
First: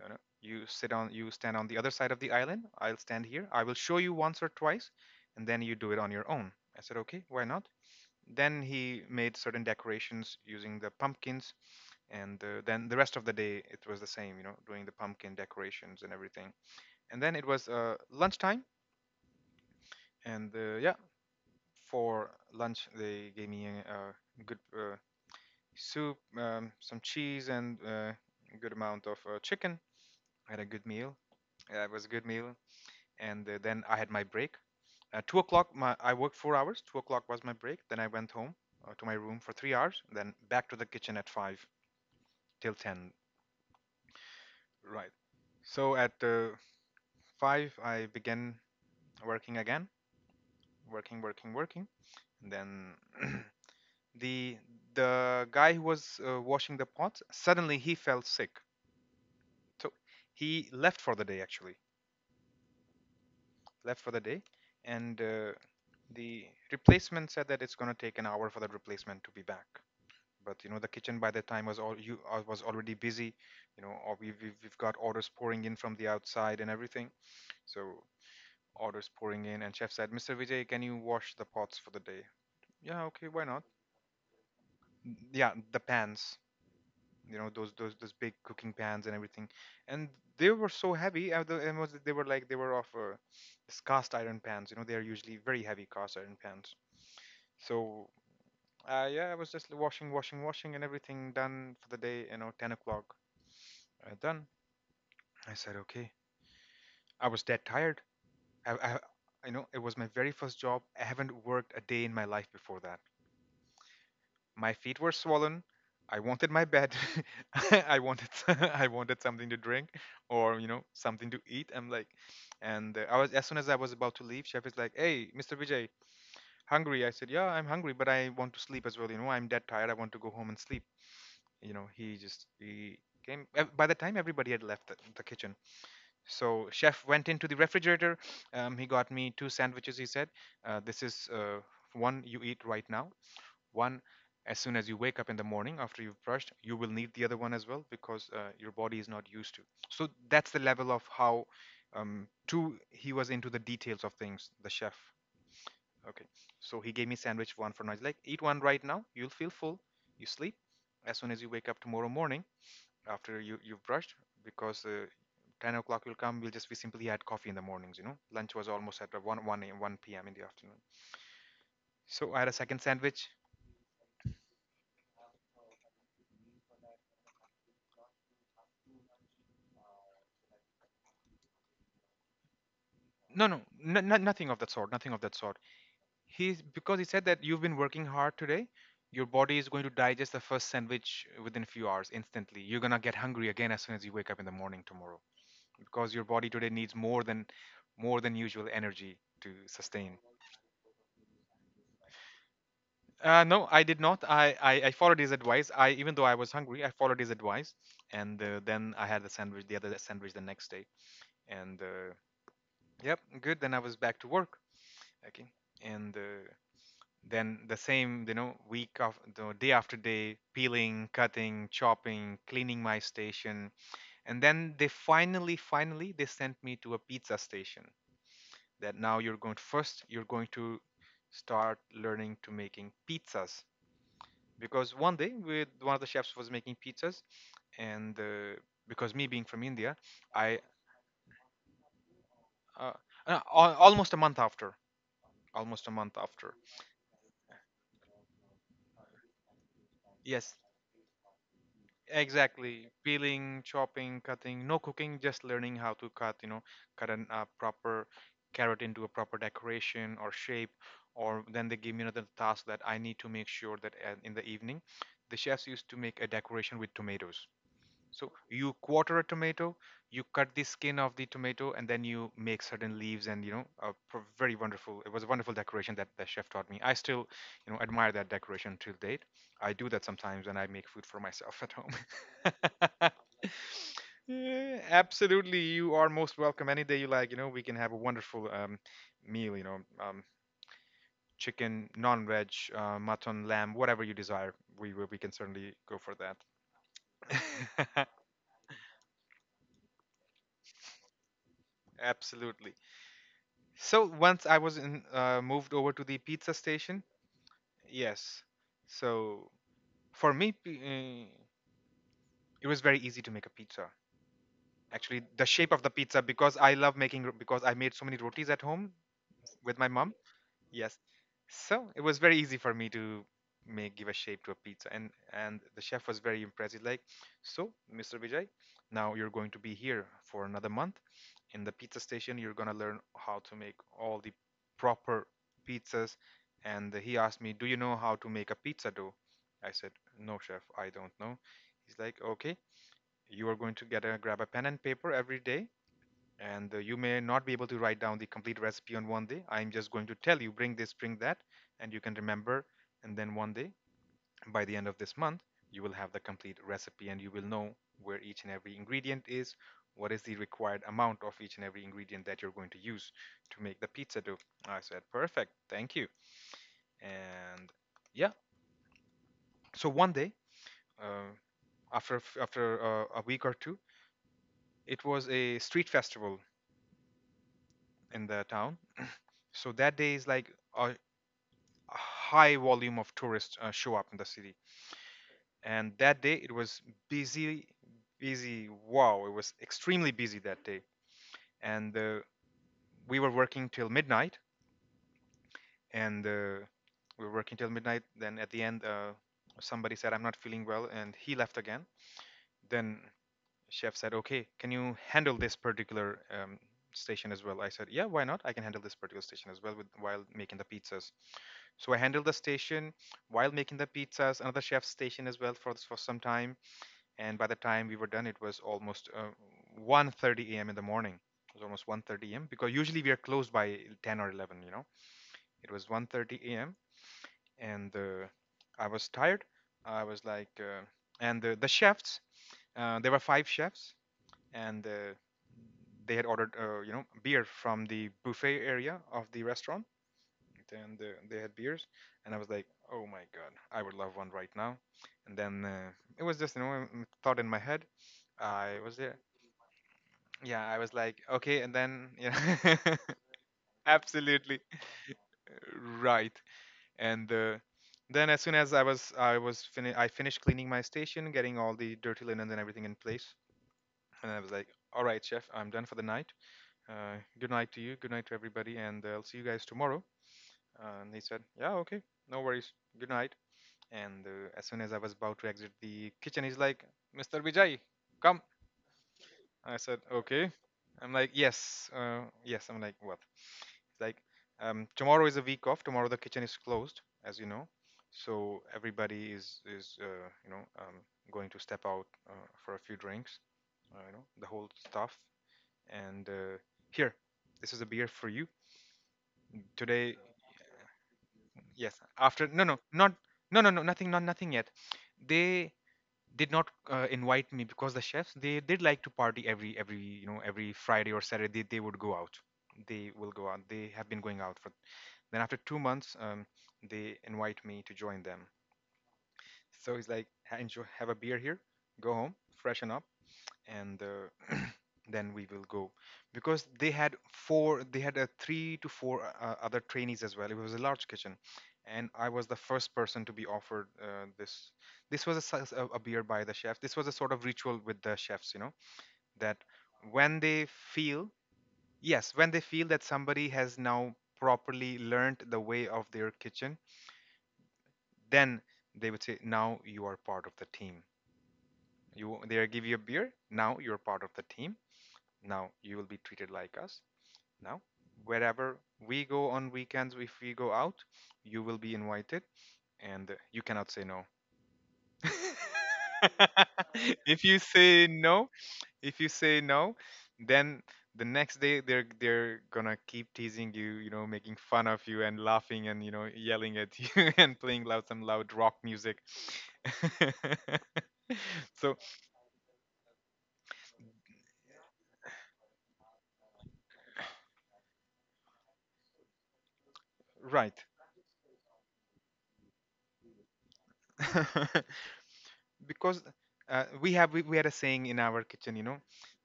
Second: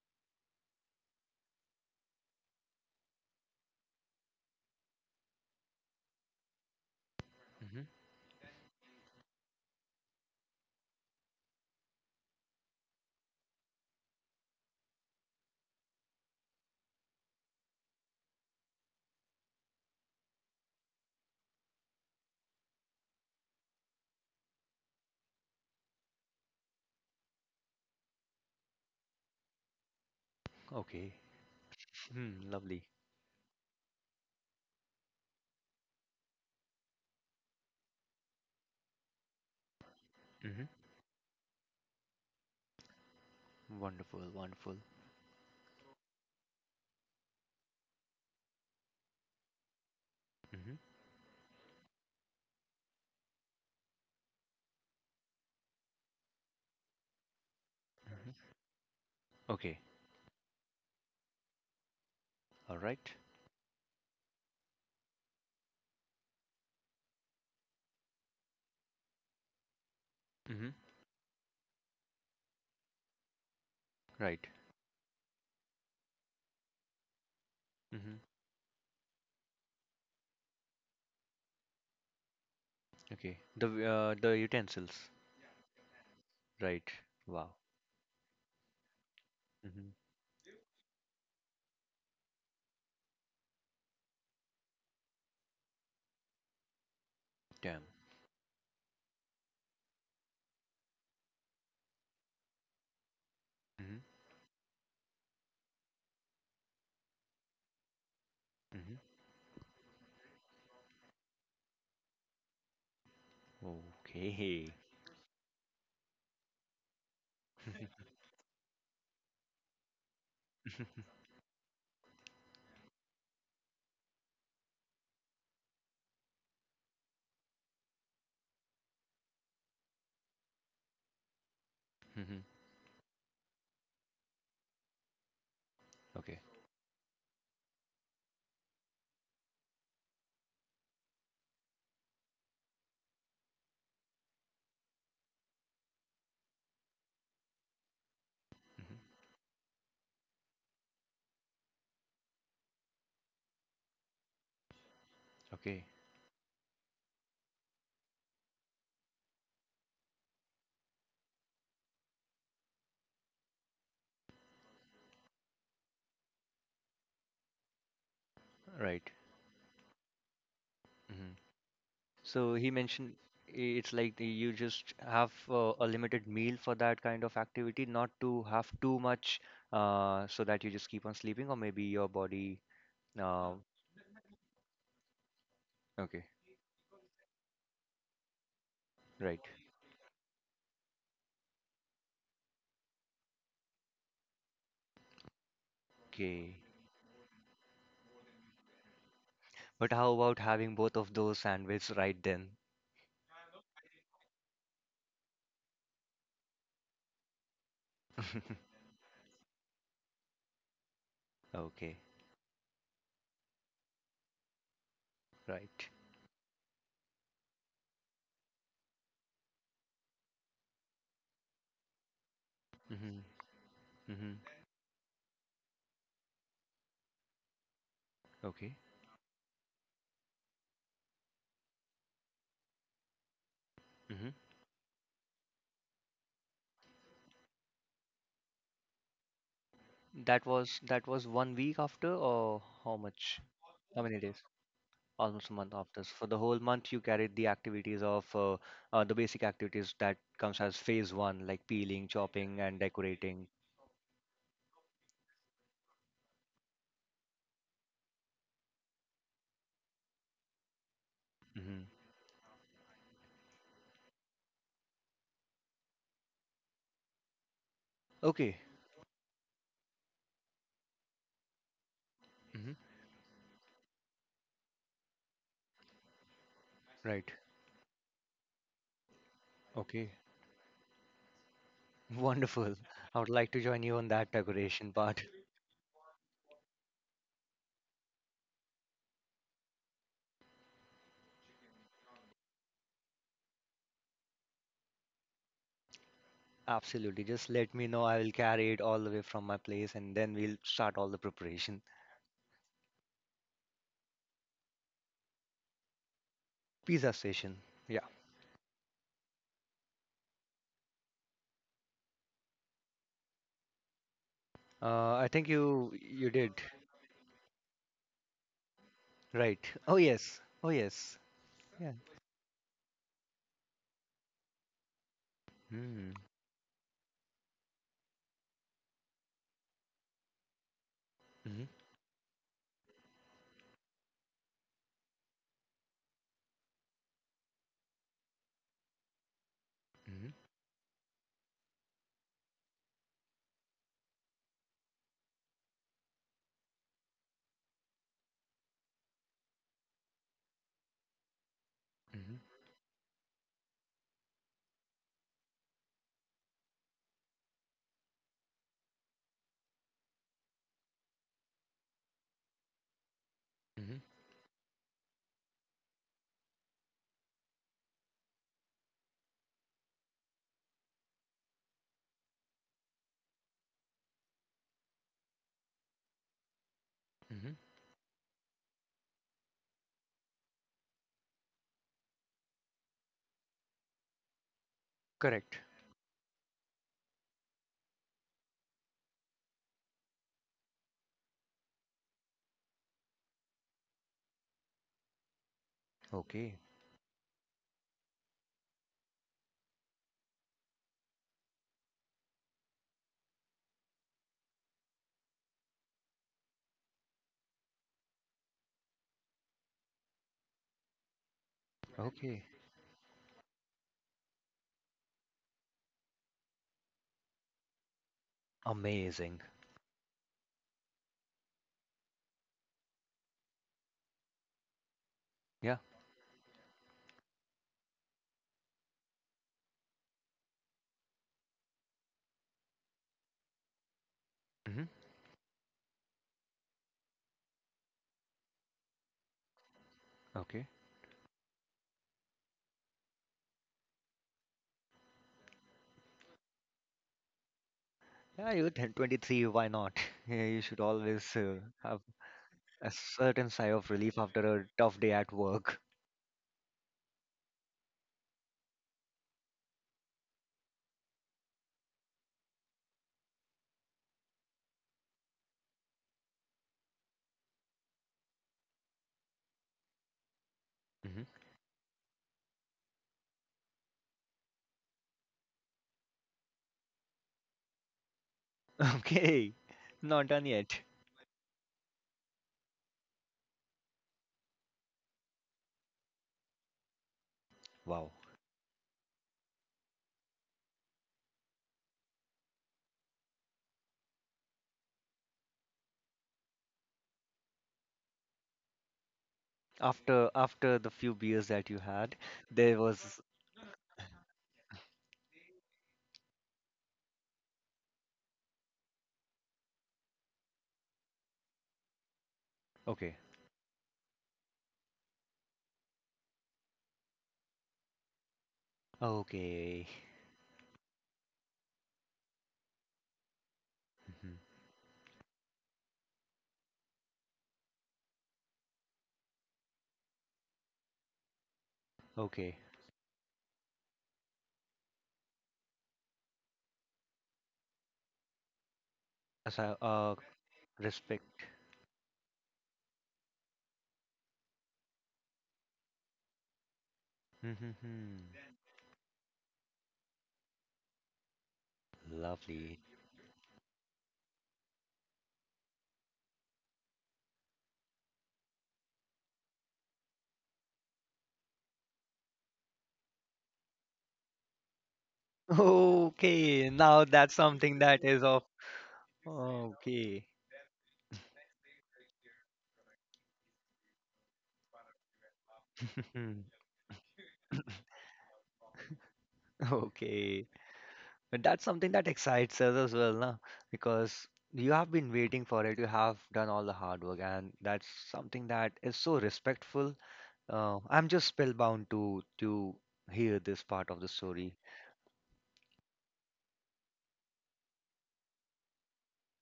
[SPEAKER 2] You know, you sit on— you stand on the other side of the island. I'll stand here. I will show you once or twice, and then you do it on your own." I said, okay, why not?
[SPEAKER 1] Hmm.
[SPEAKER 2] Then he made certain decorations using the pumpkins, and then the rest of the day it was the same. You know, doing the pumpkin decorations and everything. And then it was lunchtime. And yeah, for lunch they gave me a good soup, some cheese, and a good amount of chicken. I had a good meal.
[SPEAKER 1] Okay.
[SPEAKER 2] Yeah, it was a good
[SPEAKER 1] Hmm.
[SPEAKER 2] meal.
[SPEAKER 1] Lovely.
[SPEAKER 2] And then I had my break at 2 o'clock. I worked 4 hours. 2 o'clock was my break. Then I went home, to my room, for 3 hours. Then back
[SPEAKER 1] Hmm.
[SPEAKER 2] to the kitchen at 5 till 10.
[SPEAKER 1] Wonderful. Wonderful.
[SPEAKER 2] Right, so at 5 I began working again.
[SPEAKER 1] Hmm. Hmm.
[SPEAKER 2] Working, working, working. And then *clears throat* the the guy who was washing the pots, suddenly he fell sick.
[SPEAKER 1] Okay.
[SPEAKER 2] So he left for the day, actually.
[SPEAKER 1] All right.
[SPEAKER 2] Left for the day. And the replacement said that it's going to take an hour for that replacement to be back. But, you
[SPEAKER 1] Mm-hmm.
[SPEAKER 2] know, the kitchen by that time was all— you was already busy, you know. Or
[SPEAKER 1] Right.
[SPEAKER 2] we've got orders pouring in from the outside and everything. So
[SPEAKER 1] Mm-hmm.
[SPEAKER 2] orders pouring in, and chef said, "Mr. Vijay, can you wash the pots for the day?" Yeah, okay,
[SPEAKER 1] Okay.
[SPEAKER 2] why not.
[SPEAKER 1] The utensils.
[SPEAKER 2] Yeah, the pans,
[SPEAKER 1] Right.
[SPEAKER 2] you know,
[SPEAKER 1] Wow.
[SPEAKER 2] those big cooking pans and everything.
[SPEAKER 1] Mm-hmm.
[SPEAKER 2] And they were so heavy. The- and was They were like— they were of this cast iron pans, you know, they are usually very heavy cast iron pans.
[SPEAKER 1] Damn.
[SPEAKER 2] So yeah, I was just washing, washing, washing, and everything done for the day, you know. 10 o'clock,
[SPEAKER 1] Mm-hmm.
[SPEAKER 2] done. I said okay. I was dead tired. I—
[SPEAKER 1] Mm-hmm.
[SPEAKER 2] you know, it was my very first job, I haven't worked a day in my life before that. My
[SPEAKER 1] Okay.
[SPEAKER 2] feet were swollen. I wanted my bed. *laughs* I wanted *laughs* I wanted something to drink, or, you know,
[SPEAKER 1] *laughs*
[SPEAKER 2] something to eat. I'm like— And I was— as soon as I was about to leave, chef is like, "Hey, Mr. Vijay, hungry?" I said, "Yeah, I'm hungry, but I want to sleep as well. You know, I'm dead tired. I want to go home and sleep." You know, he
[SPEAKER 1] Mm-hmm.
[SPEAKER 2] just— he came. By the time everybody had left the kitchen,
[SPEAKER 1] Okay.
[SPEAKER 2] so chef went into the refrigerator. He got me two sandwiches. He said, "This is one you eat right now, one as soon as you wake up in the morning after you've brushed, you will need the other one as well, because your body
[SPEAKER 1] Mm-hmm.
[SPEAKER 2] is not used to." So that's the level of how two he was into the details of things. The chef.
[SPEAKER 1] Okay.
[SPEAKER 2] Okay. So he gave me sandwich one for now. He's like, "Eat one right now. You'll feel full. You sleep. As soon as you wake up tomorrow morning after you've brushed, because 10 o'clock will come." We simply had coffee in the mornings, you know. Lunch was almost at
[SPEAKER 1] Right.
[SPEAKER 2] one p.m in the afternoon.
[SPEAKER 1] Mm-hmm.
[SPEAKER 2] So I had a
[SPEAKER 1] So he
[SPEAKER 2] second
[SPEAKER 1] mentioned
[SPEAKER 2] sandwich.
[SPEAKER 1] it's like you just have a limited meal for that kind of activity, not to have too much so that you just keep on sleeping, or maybe your body.
[SPEAKER 2] No,
[SPEAKER 1] Uh,
[SPEAKER 2] no, nothing of that sort. Nothing of that sort.
[SPEAKER 1] okay,
[SPEAKER 2] He's because he said that, "You've been working hard today. Your
[SPEAKER 1] right.
[SPEAKER 2] body is going to digest the first sandwich within a few hours instantly. You're gonna get hungry again as soon as you wake up in the morning tomorrow, because your body
[SPEAKER 1] Okay.
[SPEAKER 2] today needs more than— more than usual energy to
[SPEAKER 1] But
[SPEAKER 2] sustain."
[SPEAKER 1] how about having both of those sandwiches right then?
[SPEAKER 2] No, I did not. I followed his advice. I— even though I was hungry, I followed his advice. And
[SPEAKER 1] *laughs*
[SPEAKER 2] then I had the sandwich, the other sandwich, the next day. And
[SPEAKER 1] Okay,
[SPEAKER 2] yep, good. Then I was back to work. Okay,
[SPEAKER 1] right.
[SPEAKER 2] and then the same, you know, week of the day after day, peeling, cutting, chopping, cleaning my
[SPEAKER 1] Mm-hmm.
[SPEAKER 2] station.
[SPEAKER 1] Mm-hmm.
[SPEAKER 2] And then they finally— they sent me to a pizza station.
[SPEAKER 1] Okay.
[SPEAKER 2] "That now you're going— first, you're going to start learning to making pizzas."
[SPEAKER 1] Mm-hmm.
[SPEAKER 2] Because one day, with one of the chefs was making pizzas, and because me being from India,
[SPEAKER 1] That
[SPEAKER 2] I—
[SPEAKER 1] was that was 1 week after, or
[SPEAKER 2] uh,
[SPEAKER 1] how much? How
[SPEAKER 2] almost a
[SPEAKER 1] many
[SPEAKER 2] month
[SPEAKER 1] days?
[SPEAKER 2] after.
[SPEAKER 1] Almost a month
[SPEAKER 2] Almost a
[SPEAKER 1] after. So
[SPEAKER 2] month
[SPEAKER 1] for the
[SPEAKER 2] after,
[SPEAKER 1] whole month, you carried the activities of the basic activities that
[SPEAKER 2] yes.
[SPEAKER 1] comes as phase one, like peeling, chopping, and
[SPEAKER 2] Exactly.
[SPEAKER 1] decorating.
[SPEAKER 2] Peeling, chopping, cutting, no cooking, just learning how to cut, you know, cut an proper carrot into a proper decoration or shape. Or then they
[SPEAKER 1] Hmm.
[SPEAKER 2] give me another task that I need to make sure that in the evening, the chefs used to make a decoration with tomatoes. So
[SPEAKER 1] Okay.
[SPEAKER 2] you quarter a tomato, you cut the skin of the tomato, and then you make
[SPEAKER 1] Hmm.
[SPEAKER 2] certain leaves, and, you know, a very wonderful— it was a wonderful decoration that the chef taught me. I still,
[SPEAKER 1] Right.
[SPEAKER 2] you know, admire that decoration till date. I do that
[SPEAKER 1] Okay.
[SPEAKER 2] sometimes when I make food for myself at
[SPEAKER 1] *laughs* Wonderful.
[SPEAKER 2] home.
[SPEAKER 1] I would
[SPEAKER 2] *laughs*
[SPEAKER 1] like to join you on that
[SPEAKER 2] Yeah,
[SPEAKER 1] decoration part.
[SPEAKER 2] absolutely, you are most welcome any day you like. You know, we can have a wonderful meal. You know, chicken, non-veg, mutton, lamb, whatever you desire. We will. We can certainly go for
[SPEAKER 1] Absolutely. Just let me
[SPEAKER 2] that.
[SPEAKER 1] know. I will carry it all the way from my place, and then we'll start all the preparation.
[SPEAKER 2] *laughs* Absolutely. So once I was in— moved over to the pizza station,
[SPEAKER 1] Pizza station. Yeah.
[SPEAKER 2] yes. So for me, it was very easy to make a pizza. Actually,
[SPEAKER 1] I
[SPEAKER 2] the
[SPEAKER 1] think
[SPEAKER 2] shape of the
[SPEAKER 1] you
[SPEAKER 2] pizza,
[SPEAKER 1] you
[SPEAKER 2] because
[SPEAKER 1] did.
[SPEAKER 2] I love making because I made so many rotis at home
[SPEAKER 1] Right.
[SPEAKER 2] with my
[SPEAKER 1] Oh
[SPEAKER 2] mom.
[SPEAKER 1] yes. Oh
[SPEAKER 2] Yes.
[SPEAKER 1] yes.
[SPEAKER 2] So
[SPEAKER 1] Yeah.
[SPEAKER 2] it was very easy for me to make give a shape to a pizza. And the chef
[SPEAKER 1] Mm-hmm.
[SPEAKER 2] was very impressed. He's like, "So, Mr. Vijay, now you're going to be here for another month. In the
[SPEAKER 1] Mm-hmm.
[SPEAKER 2] pizza station, you're going to learn how to make all the proper pizzas." And he asked me, "Do you know how to make a pizza dough?" I said,
[SPEAKER 1] Mm-hmm.
[SPEAKER 2] "No, chef, I don't know." He's like, "Okay, you are going to get a grab a pen and paper every day, and you may not be able to write down the complete recipe on one day. I'm just going to tell you, bring this, bring that, and you can remember. And then one day, by the end of this month, you will have the complete recipe, and you will know where each and every ingredient is, what is the required amount of each and every ingredient that you're going to use to make the pizza dough." I said, "Perfect, thank you." And yeah, so one day, uh, after a after a week or two, it was a street festival
[SPEAKER 1] Mm-hmm.
[SPEAKER 2] in the town. So that day is like a— high volume of tourists show up in the city.
[SPEAKER 1] Correct.
[SPEAKER 2] And that day it was busy, busy. Wow, it was extremely busy that day. And we were working till midnight, and uh,
[SPEAKER 1] Okay.
[SPEAKER 2] we were working till midnight. Then at the end, somebody said, "I'm not feeling well," and he left again. Then Chef said, "Okay, can you handle this particular station as well?" I said, "Yeah, why not? I can handle this particular station as well with— while making the pizzas." So I handled the
[SPEAKER 1] Okay.
[SPEAKER 2] station while making the pizzas, another chef's station as well, for some time. And by the time we were done, it was almost
[SPEAKER 1] Amazing.
[SPEAKER 2] 1:30 a.m. in the morning. It was almost 1:30 a.m. because usually we are closed by 10 or 11. You know, it
[SPEAKER 1] Yeah.
[SPEAKER 2] was 1:30 a.m. and I was tired. I was like, and the chefs, there were five chefs and
[SPEAKER 1] Hmm.
[SPEAKER 2] they had ordered beer from the buffet area of the restaurant,
[SPEAKER 1] Okay.
[SPEAKER 2] and they had beers, and I was like, oh my god, I would love one right now. And then it was just a thought in my head.
[SPEAKER 1] Yeah,
[SPEAKER 2] I
[SPEAKER 1] you're 10,
[SPEAKER 2] was there.
[SPEAKER 1] 23, why not? *laughs* Yeah, you
[SPEAKER 2] Yeah, I
[SPEAKER 1] should
[SPEAKER 2] was like,
[SPEAKER 1] always
[SPEAKER 2] okay, and
[SPEAKER 1] have
[SPEAKER 2] then yeah.
[SPEAKER 1] a certain sigh
[SPEAKER 2] *laughs*
[SPEAKER 1] of relief after
[SPEAKER 2] absolutely.
[SPEAKER 1] a tough day at work.
[SPEAKER 2] Right. And then, as soon as I finished cleaning my station, getting all the dirty linens and everything in place. And I was like, all right, chef, I'm done for the night. Good night to you. Good night to everybody. And I'll see you guys tomorrow. And he
[SPEAKER 1] Hmm.
[SPEAKER 2] said, yeah, okay. No worries. Good night. And as soon as I was about to exit the kitchen, he's like, Mr. Vijay, come.
[SPEAKER 1] *laughs* Okay,
[SPEAKER 2] I said,
[SPEAKER 1] not done
[SPEAKER 2] okay.
[SPEAKER 1] yet.
[SPEAKER 2] I'm like, yes. Yes. I'm like, what? He's like, tomorrow is a week off. Tomorrow the kitchen is closed, as you know.
[SPEAKER 1] Wow.
[SPEAKER 2] So everybody is going to step out for a few drinks, the whole stuff. And here, this is a beer for you today.
[SPEAKER 1] After after the few beers that you
[SPEAKER 2] Yes,
[SPEAKER 1] had,
[SPEAKER 2] after. No, no,
[SPEAKER 1] there
[SPEAKER 2] not.
[SPEAKER 1] was.
[SPEAKER 2] No, no, no, nothing. Not nothing yet. They did not invite me because the chefs, they did like to party every every friday or Saturday. They would go out. They
[SPEAKER 1] Okay.
[SPEAKER 2] will go out. They have been going out for. Then after 2 months, they invite me to join them.
[SPEAKER 1] Okay.
[SPEAKER 2] So it's like, enjoy, have a beer here, go home, freshen up, and
[SPEAKER 1] Hmm.
[SPEAKER 2] *clears throat* then we will go." Because they had four they had a three to four other trainees as well. It was a large kitchen, and I was the
[SPEAKER 1] Okay.
[SPEAKER 2] first person to be offered this. This was a, size- a beer by the chef. This was a sort of ritual with the chefs, you know, that
[SPEAKER 1] As I
[SPEAKER 2] when they feel
[SPEAKER 1] respect.
[SPEAKER 2] yes, when they feel that somebody has now properly learned the way of their kitchen,
[SPEAKER 1] Hmm.
[SPEAKER 2] then they would say, now you are part of the team. You They
[SPEAKER 1] Lovely.
[SPEAKER 2] give you a beer. Now you're part of the team. Now you will be treated like us. Now, wherever we go on weekends, if we go out, you will be invited, and you cannot say no.
[SPEAKER 1] *laughs* Okay, now
[SPEAKER 2] *laughs*
[SPEAKER 1] that's
[SPEAKER 2] if you
[SPEAKER 1] something
[SPEAKER 2] say
[SPEAKER 1] that is of.
[SPEAKER 2] no, if you say no,
[SPEAKER 1] Okay.
[SPEAKER 2] then the next day they're gonna keep teasing you, you know, making fun of you and laughing and
[SPEAKER 1] *laughs*
[SPEAKER 2] yelling at you *laughs* and playing loud some loud rock music.
[SPEAKER 1] Okay. But that's
[SPEAKER 2] *laughs*
[SPEAKER 1] something
[SPEAKER 2] so,
[SPEAKER 1] that excites us as well, na? Because you have been waiting for it, you have done all the hard work, and that's something that is so respectful.
[SPEAKER 2] right.
[SPEAKER 1] I'm just spellbound to hear this part of the story.
[SPEAKER 2] *laughs* because we had a saying in our kitchen, you know,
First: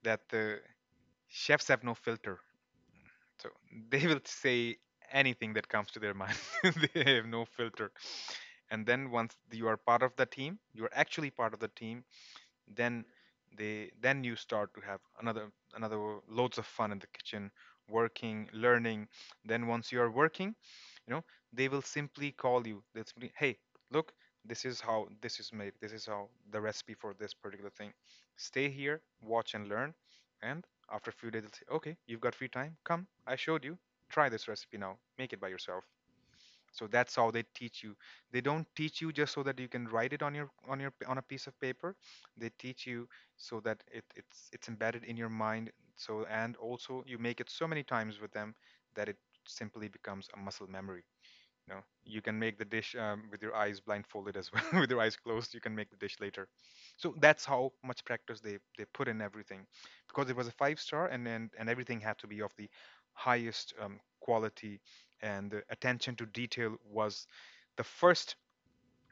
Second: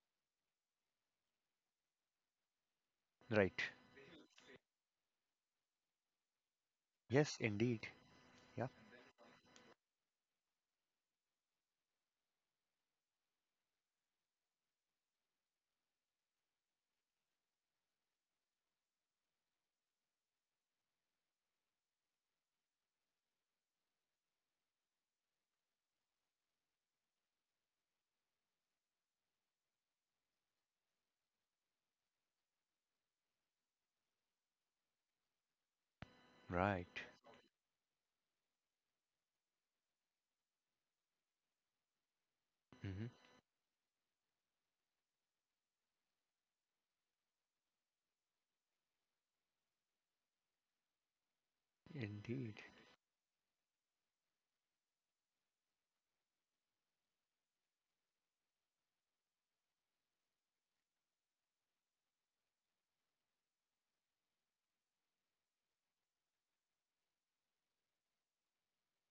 [SPEAKER 2] that chefs have no filter. So
[SPEAKER 1] Right.
[SPEAKER 2] *laughs* they will say anything that comes to their mind. *laughs* they have
[SPEAKER 1] Yes,
[SPEAKER 2] no
[SPEAKER 1] indeed.
[SPEAKER 2] filter.
[SPEAKER 1] Yep.
[SPEAKER 2] And then, once you are part of the team, you're actually part of the team. then then you start to have another loads of fun in the kitchen, working, learning. Then, once you are working, you know they will simply call you, they'll simply, hey, look, this is how, this is made, this is how the recipe for this particular thing. Stay here, watch, and learn. And after a few days, they'll say, okay, you've got free time, come, I showed you, try this recipe now, make it by yourself.
[SPEAKER 1] Right.
[SPEAKER 2] So that's how they teach you. They don't teach you just so that you can write it on your on a piece of paper. They teach
[SPEAKER 1] Hmm.
[SPEAKER 2] you so that it's embedded in your mind. So, and also, you make it so many times with them that it simply becomes a muscle memory. You know, you can make
[SPEAKER 1] Indeed.
[SPEAKER 2] the dish with your eyes blindfolded as well. *laughs* with your eyes closed, you can make the dish later. So that's how much practice they put in everything, because it was a five star, and everything had to be of the highest quality, and the attention to detail was the first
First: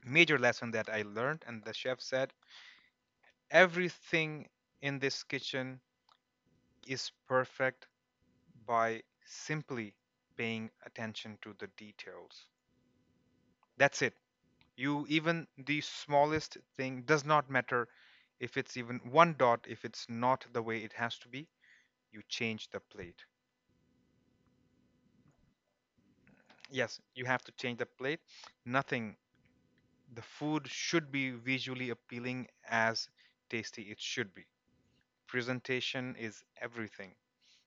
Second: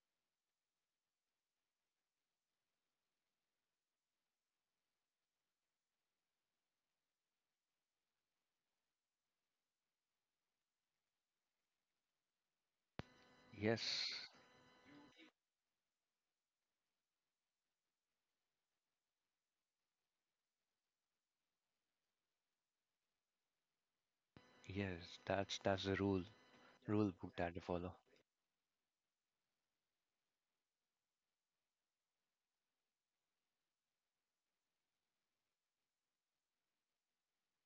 [SPEAKER 2] major lesson that I learned. And the chef said, everything in this kitchen is perfect by simply paying attention to the details. That's it.
[SPEAKER 1] Yes.
[SPEAKER 2] You Even the smallest thing does not matter. If it's even one dot, if it's not the way it has to be, you change the plate.
[SPEAKER 1] Yes. That's the
[SPEAKER 2] Yes,
[SPEAKER 1] rule
[SPEAKER 2] you
[SPEAKER 1] book
[SPEAKER 2] have to
[SPEAKER 1] that they
[SPEAKER 2] change the
[SPEAKER 1] follow.
[SPEAKER 2] plate. Nothing. The food should be visually appealing as tasty it should be. Presentation is everything.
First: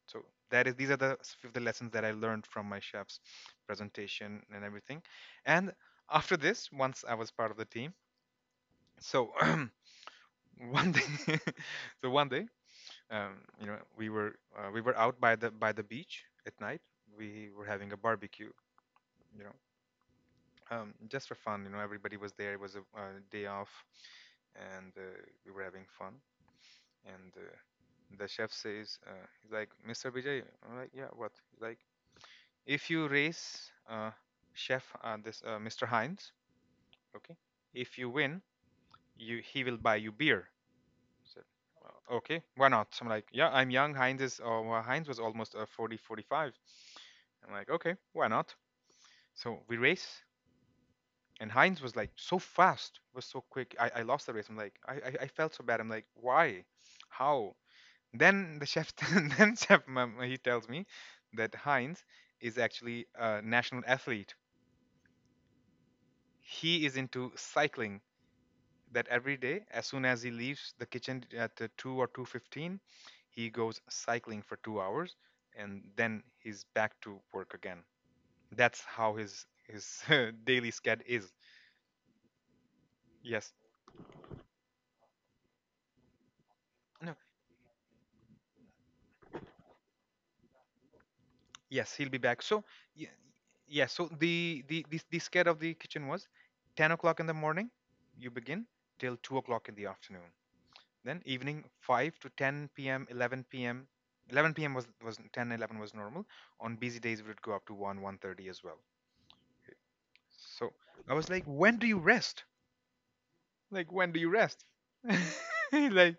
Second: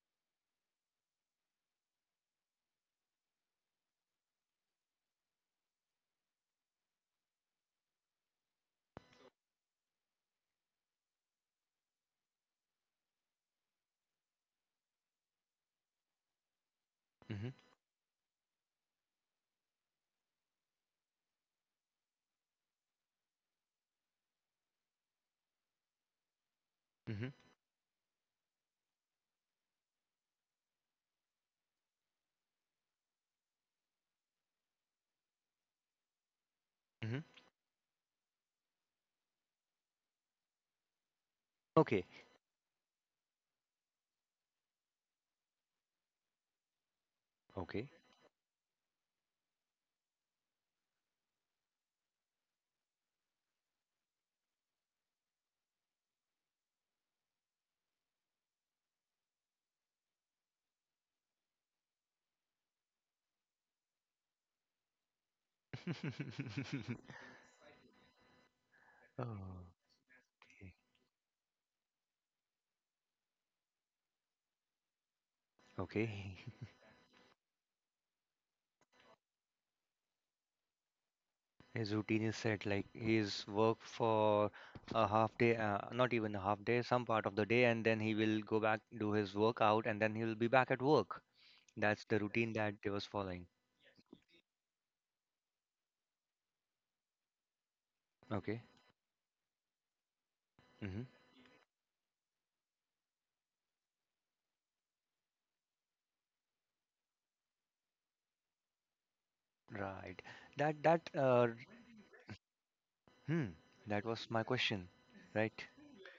[SPEAKER 2] So that is these are the lessons that I learned from my chef's, presentation and everything. And after this, once I was part of the team, so *clears throat* one day *laughs* so one day, you know, we were out by the beach at night.
[SPEAKER 1] Hmm.
[SPEAKER 2] We were having a barbecue, you know, just for fun. You know, everybody was there. It was a day off, and we were having fun.
[SPEAKER 1] Hmm.
[SPEAKER 2] And the chef says, he's like, Mr. Vijay. I'm like, yeah, what? He's like, if you race, chef, this Mr. Hines,
[SPEAKER 1] Hmm.
[SPEAKER 2] okay, if you win, you he will buy you beer. I said,
[SPEAKER 1] Okay.
[SPEAKER 2] Okay, why not?" I'm like, yeah, I'm young. Heinz is, well, Heinz was almost 40, 45. I'm like,
[SPEAKER 1] Okay.
[SPEAKER 2] okay, why not? So we race, and Heinz was like so fast, was so quick. I lost the race. I'm like, I felt so bad. I'm like, why? How? Then the chef, *laughs* then chef, he tells me that Heinz is actually a national athlete. He is
[SPEAKER 1] *laughs*
[SPEAKER 2] into cycling. That every
[SPEAKER 1] Oh,
[SPEAKER 2] day, as soon as he leaves
[SPEAKER 1] okay.
[SPEAKER 2] the kitchen at 2 or 2:15, he goes cycling for 2 hours, and then
[SPEAKER 1] Okay.
[SPEAKER 2] he's
[SPEAKER 1] *laughs*
[SPEAKER 2] back to work again. That's how his *laughs* daily sched is.
[SPEAKER 1] His routine is set. Like he's
[SPEAKER 2] Yes.
[SPEAKER 1] worked for a half day, not even a half day, some
[SPEAKER 2] No.
[SPEAKER 1] part of the day, and then he will go back, do his workout, and then he will be back at work.
[SPEAKER 2] Yes,
[SPEAKER 1] That's
[SPEAKER 2] he'll
[SPEAKER 1] the
[SPEAKER 2] be back.
[SPEAKER 1] routine
[SPEAKER 2] So,
[SPEAKER 1] that he was
[SPEAKER 2] y-
[SPEAKER 1] following.
[SPEAKER 2] yeah. So the scare of the kitchen was, 10 o'clock in the morning, you
[SPEAKER 1] Okay.
[SPEAKER 2] begin till 2 o'clock in the afternoon.
[SPEAKER 1] Mm-hmm.
[SPEAKER 2] Then evening 5 to 10 p.m., 11 p.m. 11 p.m. was 10, 11 was normal. On busy days, it would go up to 1, 1:30 as well.
[SPEAKER 1] Right.
[SPEAKER 2] So
[SPEAKER 1] That that
[SPEAKER 2] I was like,
[SPEAKER 1] uh
[SPEAKER 2] when do you rest?
[SPEAKER 1] Hmm.
[SPEAKER 2] Like,
[SPEAKER 1] That
[SPEAKER 2] when do
[SPEAKER 1] was
[SPEAKER 2] you
[SPEAKER 1] my
[SPEAKER 2] rest?
[SPEAKER 1] question. Right.
[SPEAKER 2] *laughs* like,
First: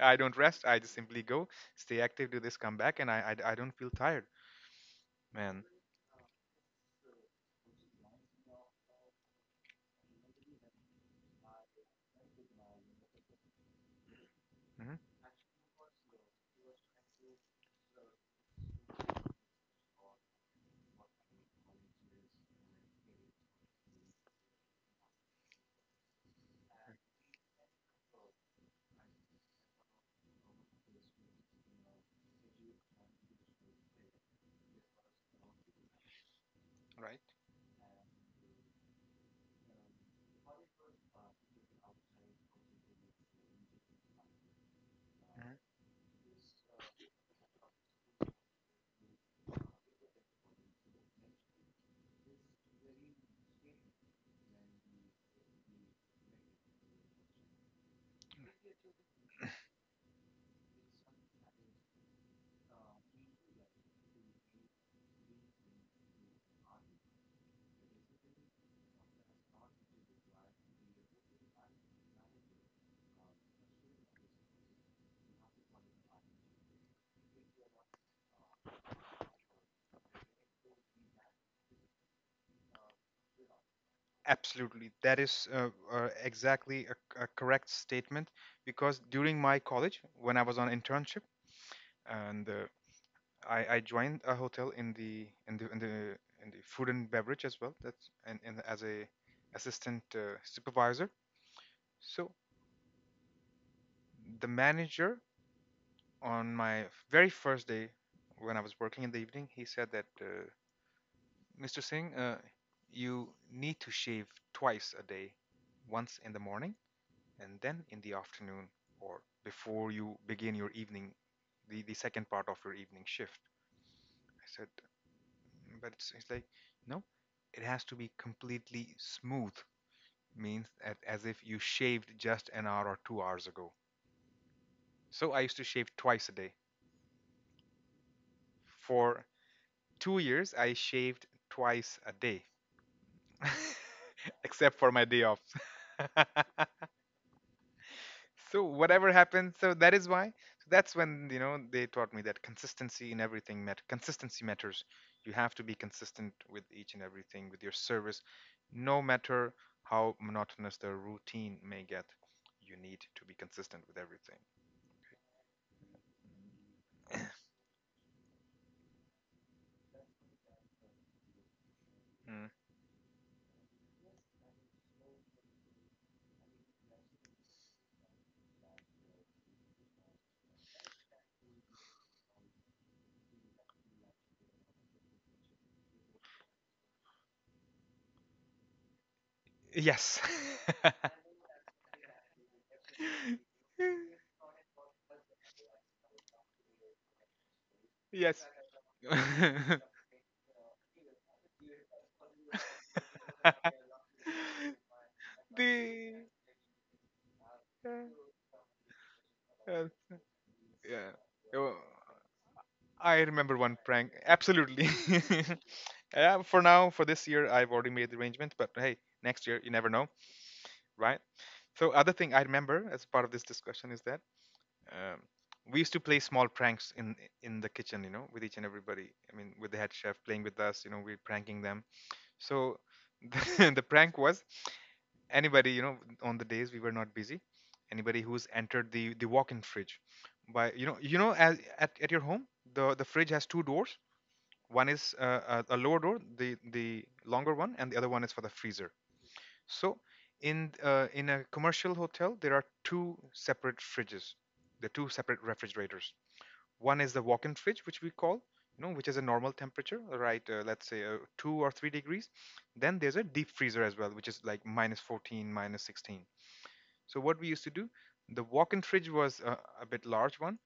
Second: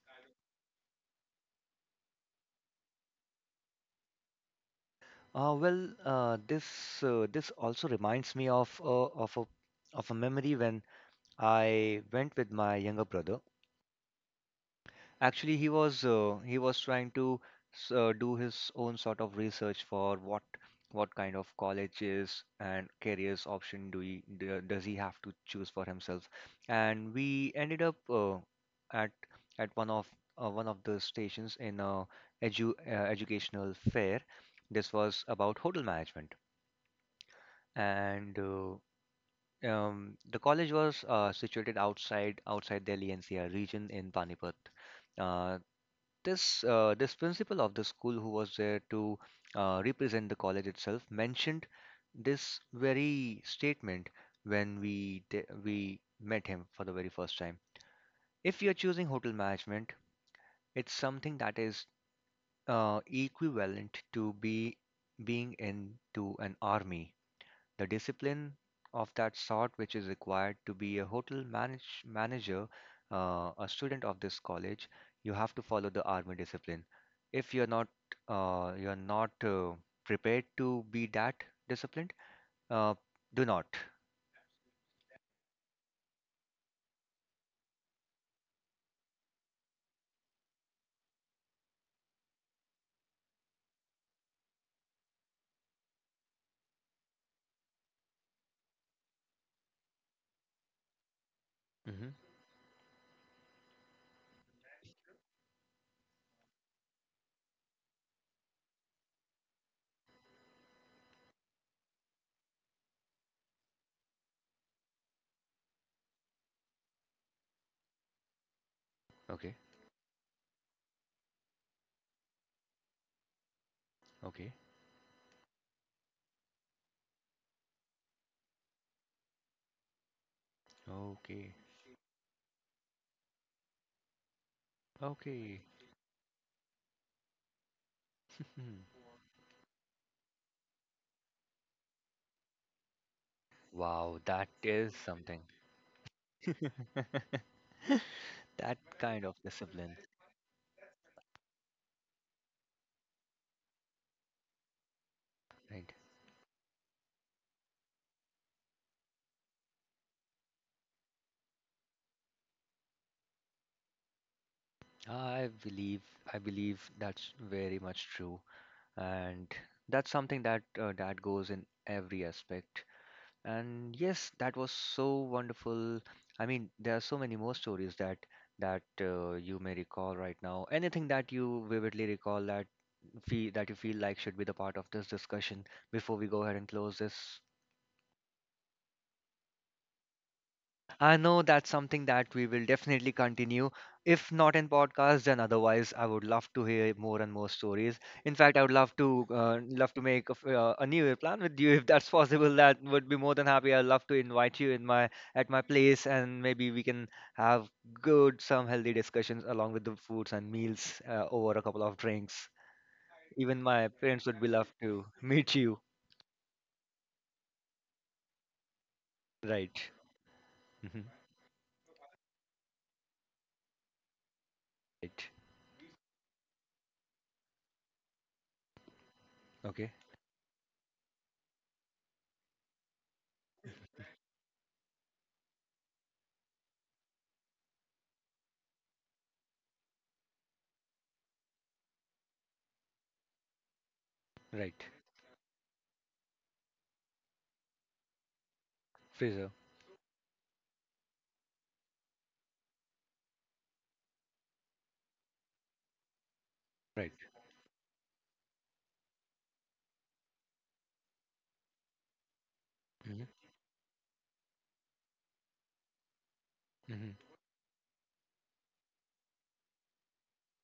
[SPEAKER 2] I don't rest. I just simply go, stay active, do this, come back, and I don't feel tired,
[SPEAKER 1] Uh
[SPEAKER 2] man.
[SPEAKER 1] well uh this this also reminds me of of a memory when I went with my younger brother.
[SPEAKER 2] Hmm.
[SPEAKER 1] Actually, he was trying to do his own sort of research for what kind of colleges and careers option does he have to choose for himself. And we ended up at at one of one of the stations in a educational fair. This was about hotel management,
[SPEAKER 2] Right.
[SPEAKER 1] and the college was situated outside Delhi NCR region in Panipat.
[SPEAKER 2] Mm-hmm.
[SPEAKER 1] Uh, this principal of the school who was there to represent the college itself mentioned this very statement when we met him for the very first time. If you're choosing hotel management, it's something that is equivalent to be being into an army, the discipline of that sort which is required to be a hotel manager, a student of this college, you have to follow the army discipline. If you're not you're not prepared to be that disciplined, uh, do not.
[SPEAKER 2] Absolutely. That is exactly a correct statement because during my college, when I was on internship, and I joined a hotel in the food and beverage as well. And as a assistant supervisor.
[SPEAKER 1] Hmm.
[SPEAKER 2] So the manager, on my very first day, when I was working in the evening, he said that Mr. Singh, you need to shave twice a day, once in the morning and then in the afternoon, or
[SPEAKER 1] Okay.
[SPEAKER 2] before you begin your evening, the second part of your evening shift. I
[SPEAKER 1] Okay.
[SPEAKER 2] said, "Mm, but it's like no, it has to be completely smooth, means that as if
[SPEAKER 1] Okay.
[SPEAKER 2] you shaved just an hour or 2 hours ago." So I used
[SPEAKER 1] Okay.
[SPEAKER 2] to shave twice a day.
[SPEAKER 1] *laughs*
[SPEAKER 2] For 2 years I shaved twice a day,
[SPEAKER 1] Wow,
[SPEAKER 2] *laughs*
[SPEAKER 1] that
[SPEAKER 2] except for
[SPEAKER 1] is
[SPEAKER 2] my day off.
[SPEAKER 1] something.
[SPEAKER 2] *laughs*
[SPEAKER 1] *laughs*
[SPEAKER 2] so
[SPEAKER 1] That
[SPEAKER 2] whatever
[SPEAKER 1] kind of
[SPEAKER 2] happened, so that
[SPEAKER 1] discipline,
[SPEAKER 2] is why, so that's when, you know, they taught me that consistency in everything matter, consistency matters. You have to be
[SPEAKER 1] right?
[SPEAKER 2] consistent with each and everything, with your service, no matter how monotonous the routine may get. You need to be consistent with everything.
[SPEAKER 1] I believe I believe that's very much true. And that's something that that goes in every
[SPEAKER 2] Mm.
[SPEAKER 1] aspect. And yes, that was so wonderful. I mean, there are so many more stories that that you may recall right now, anything that you vividly recall that you feel like should be the part of this discussion before we go ahead and close this.
[SPEAKER 2] Yes. *laughs*
[SPEAKER 1] I know that's something that we will definitely continue. If not in podcast, then otherwise, I would love to hear more and more stories. In
[SPEAKER 2] yes.
[SPEAKER 1] fact, I would love to make a New Year plan with you if that's *laughs* possible. That would be more than happy. I'd love to invite you in my at
[SPEAKER 2] *laughs*
[SPEAKER 1] my place,
[SPEAKER 2] the
[SPEAKER 1] and maybe we can have
[SPEAKER 2] Yeah.
[SPEAKER 1] good, some healthy discussions along with
[SPEAKER 2] Uh,
[SPEAKER 1] the foods and meals
[SPEAKER 2] yeah.
[SPEAKER 1] over a
[SPEAKER 2] Oh,
[SPEAKER 1] couple of drinks.
[SPEAKER 2] I remember
[SPEAKER 1] Even
[SPEAKER 2] one
[SPEAKER 1] my
[SPEAKER 2] prank.
[SPEAKER 1] parents would be love
[SPEAKER 2] Absolutely.
[SPEAKER 1] to *laughs* meet
[SPEAKER 2] *laughs*
[SPEAKER 1] you.
[SPEAKER 2] For now, for this year, I've already made the arrangement, but hey, next year, you
[SPEAKER 1] Right.
[SPEAKER 2] never know,
[SPEAKER 1] Hmm.
[SPEAKER 2] right? So, other thing I remember as part of this discussion is that, um,
[SPEAKER 1] Right.
[SPEAKER 2] we used to play small pranks in the kitchen, you know, with each and everybody. I mean, with the head
[SPEAKER 1] Okay.
[SPEAKER 2] chef playing with us, you know, we're pranking them. So, *laughs* the prank was, anybody, you know, on the days we were not busy, anybody who's entered the walk-in fridge by, as, at your home, the fridge has two doors.
[SPEAKER 1] Right.
[SPEAKER 2] One is a lower door, the longer one, and the other one is for the freezer.
[SPEAKER 1] Freezer.
[SPEAKER 2] So in a commercial hotel, there are two separate fridges, the two separate refrigerators. One is
[SPEAKER 1] Right.
[SPEAKER 2] the walk-in fridge, which we call, you know, which is a normal temperature, right, let's say, 2 or 3 degrees. Then there's a
[SPEAKER 1] Hmm.
[SPEAKER 2] deep freezer as well, which is like minus 14, minus 16. So
[SPEAKER 1] Hmm.
[SPEAKER 2] what we used to do, the walk-in fridge was a bit large one,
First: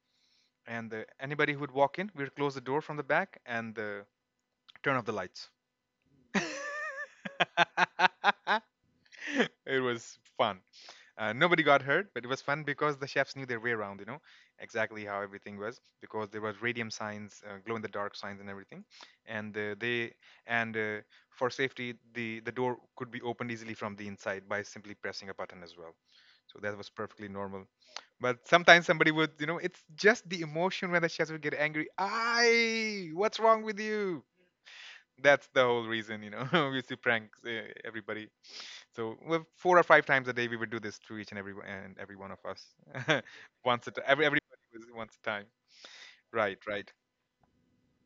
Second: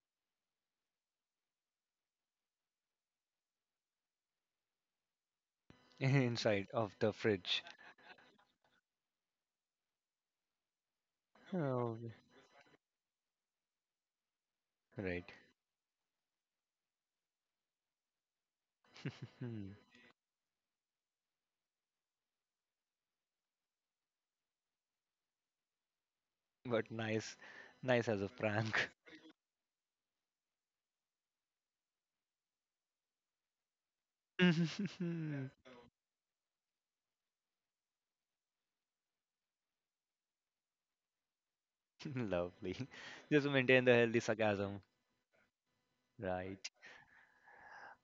[SPEAKER 2] and anybody who would walk in, we'd close the door from the back and turn off the lights.
[SPEAKER 1] *laughs* Inside of the fridge.
[SPEAKER 2] *laughs* it was fun. Nobody got
[SPEAKER 1] Oh,
[SPEAKER 2] hurt, but it was fun because the chefs knew their way around, you know, exactly how
[SPEAKER 1] right.
[SPEAKER 2] everything was, because there was radium signs, glow in the dark signs, and everything. And
[SPEAKER 1] *laughs*
[SPEAKER 2] they and For safety, the door could be opened easily from the inside by simply pressing a button as well. So that
[SPEAKER 1] But
[SPEAKER 2] was perfectly
[SPEAKER 1] nice,
[SPEAKER 2] normal.
[SPEAKER 1] nice as a
[SPEAKER 2] But sometimes
[SPEAKER 1] prank.
[SPEAKER 2] somebody would, you know, it's just the emotion when the chefs would get angry. What's wrong with you?
[SPEAKER 1] *laughs*
[SPEAKER 2] That's the whole reason, you know, *laughs* we used to prank everybody. So, well, four or five times a day we would do this to each and every one of us.
[SPEAKER 1] Lovely. Just
[SPEAKER 2] *laughs*
[SPEAKER 1] maintain
[SPEAKER 2] once
[SPEAKER 1] the healthy
[SPEAKER 2] everybody
[SPEAKER 1] sarcasm.
[SPEAKER 2] was once a time. Right,
[SPEAKER 1] Right.
[SPEAKER 2] right.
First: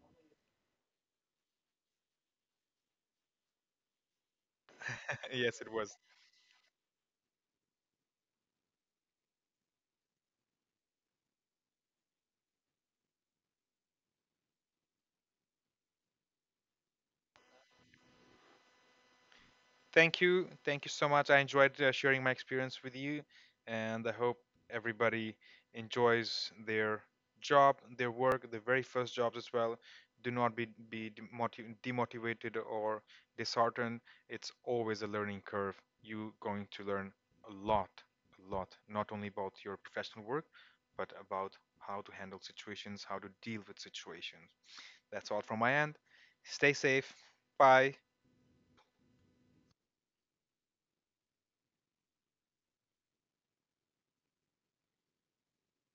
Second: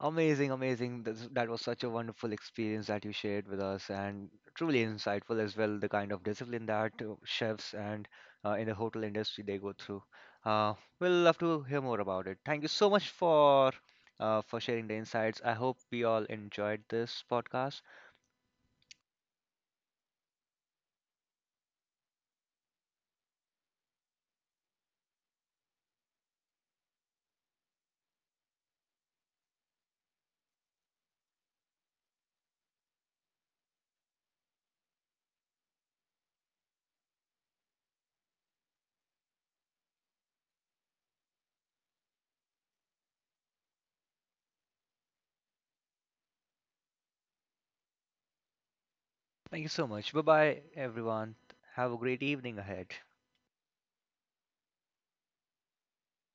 [SPEAKER 1] Amazing, amazing. This, that was such a wonderful experience that you shared with us, and truly
[SPEAKER 2] *laughs*
[SPEAKER 1] insightful as
[SPEAKER 2] yes, it
[SPEAKER 1] well. The
[SPEAKER 2] was.
[SPEAKER 1] kind of discipline that chefs and in the hotel industry they go through. Uh, we'll love to hear more about it. Thank you so much for sharing the insights. I hope we all enjoyed this podcast.
[SPEAKER 2] Thank you. Thank you so much. I enjoyed sharing my experience with you, and I hope everybody enjoys their job, their work, their very first jobs as well. Do not be demotivated or disheartened. It's always a learning curve. You are going to learn a lot, a lot, not only about your professional work, but about how to handle situations, how to deal with situations. That's all from my end. Stay safe. Bye.
[SPEAKER 1] Thank you so much. Bye bye, everyone. Have a great evening ahead.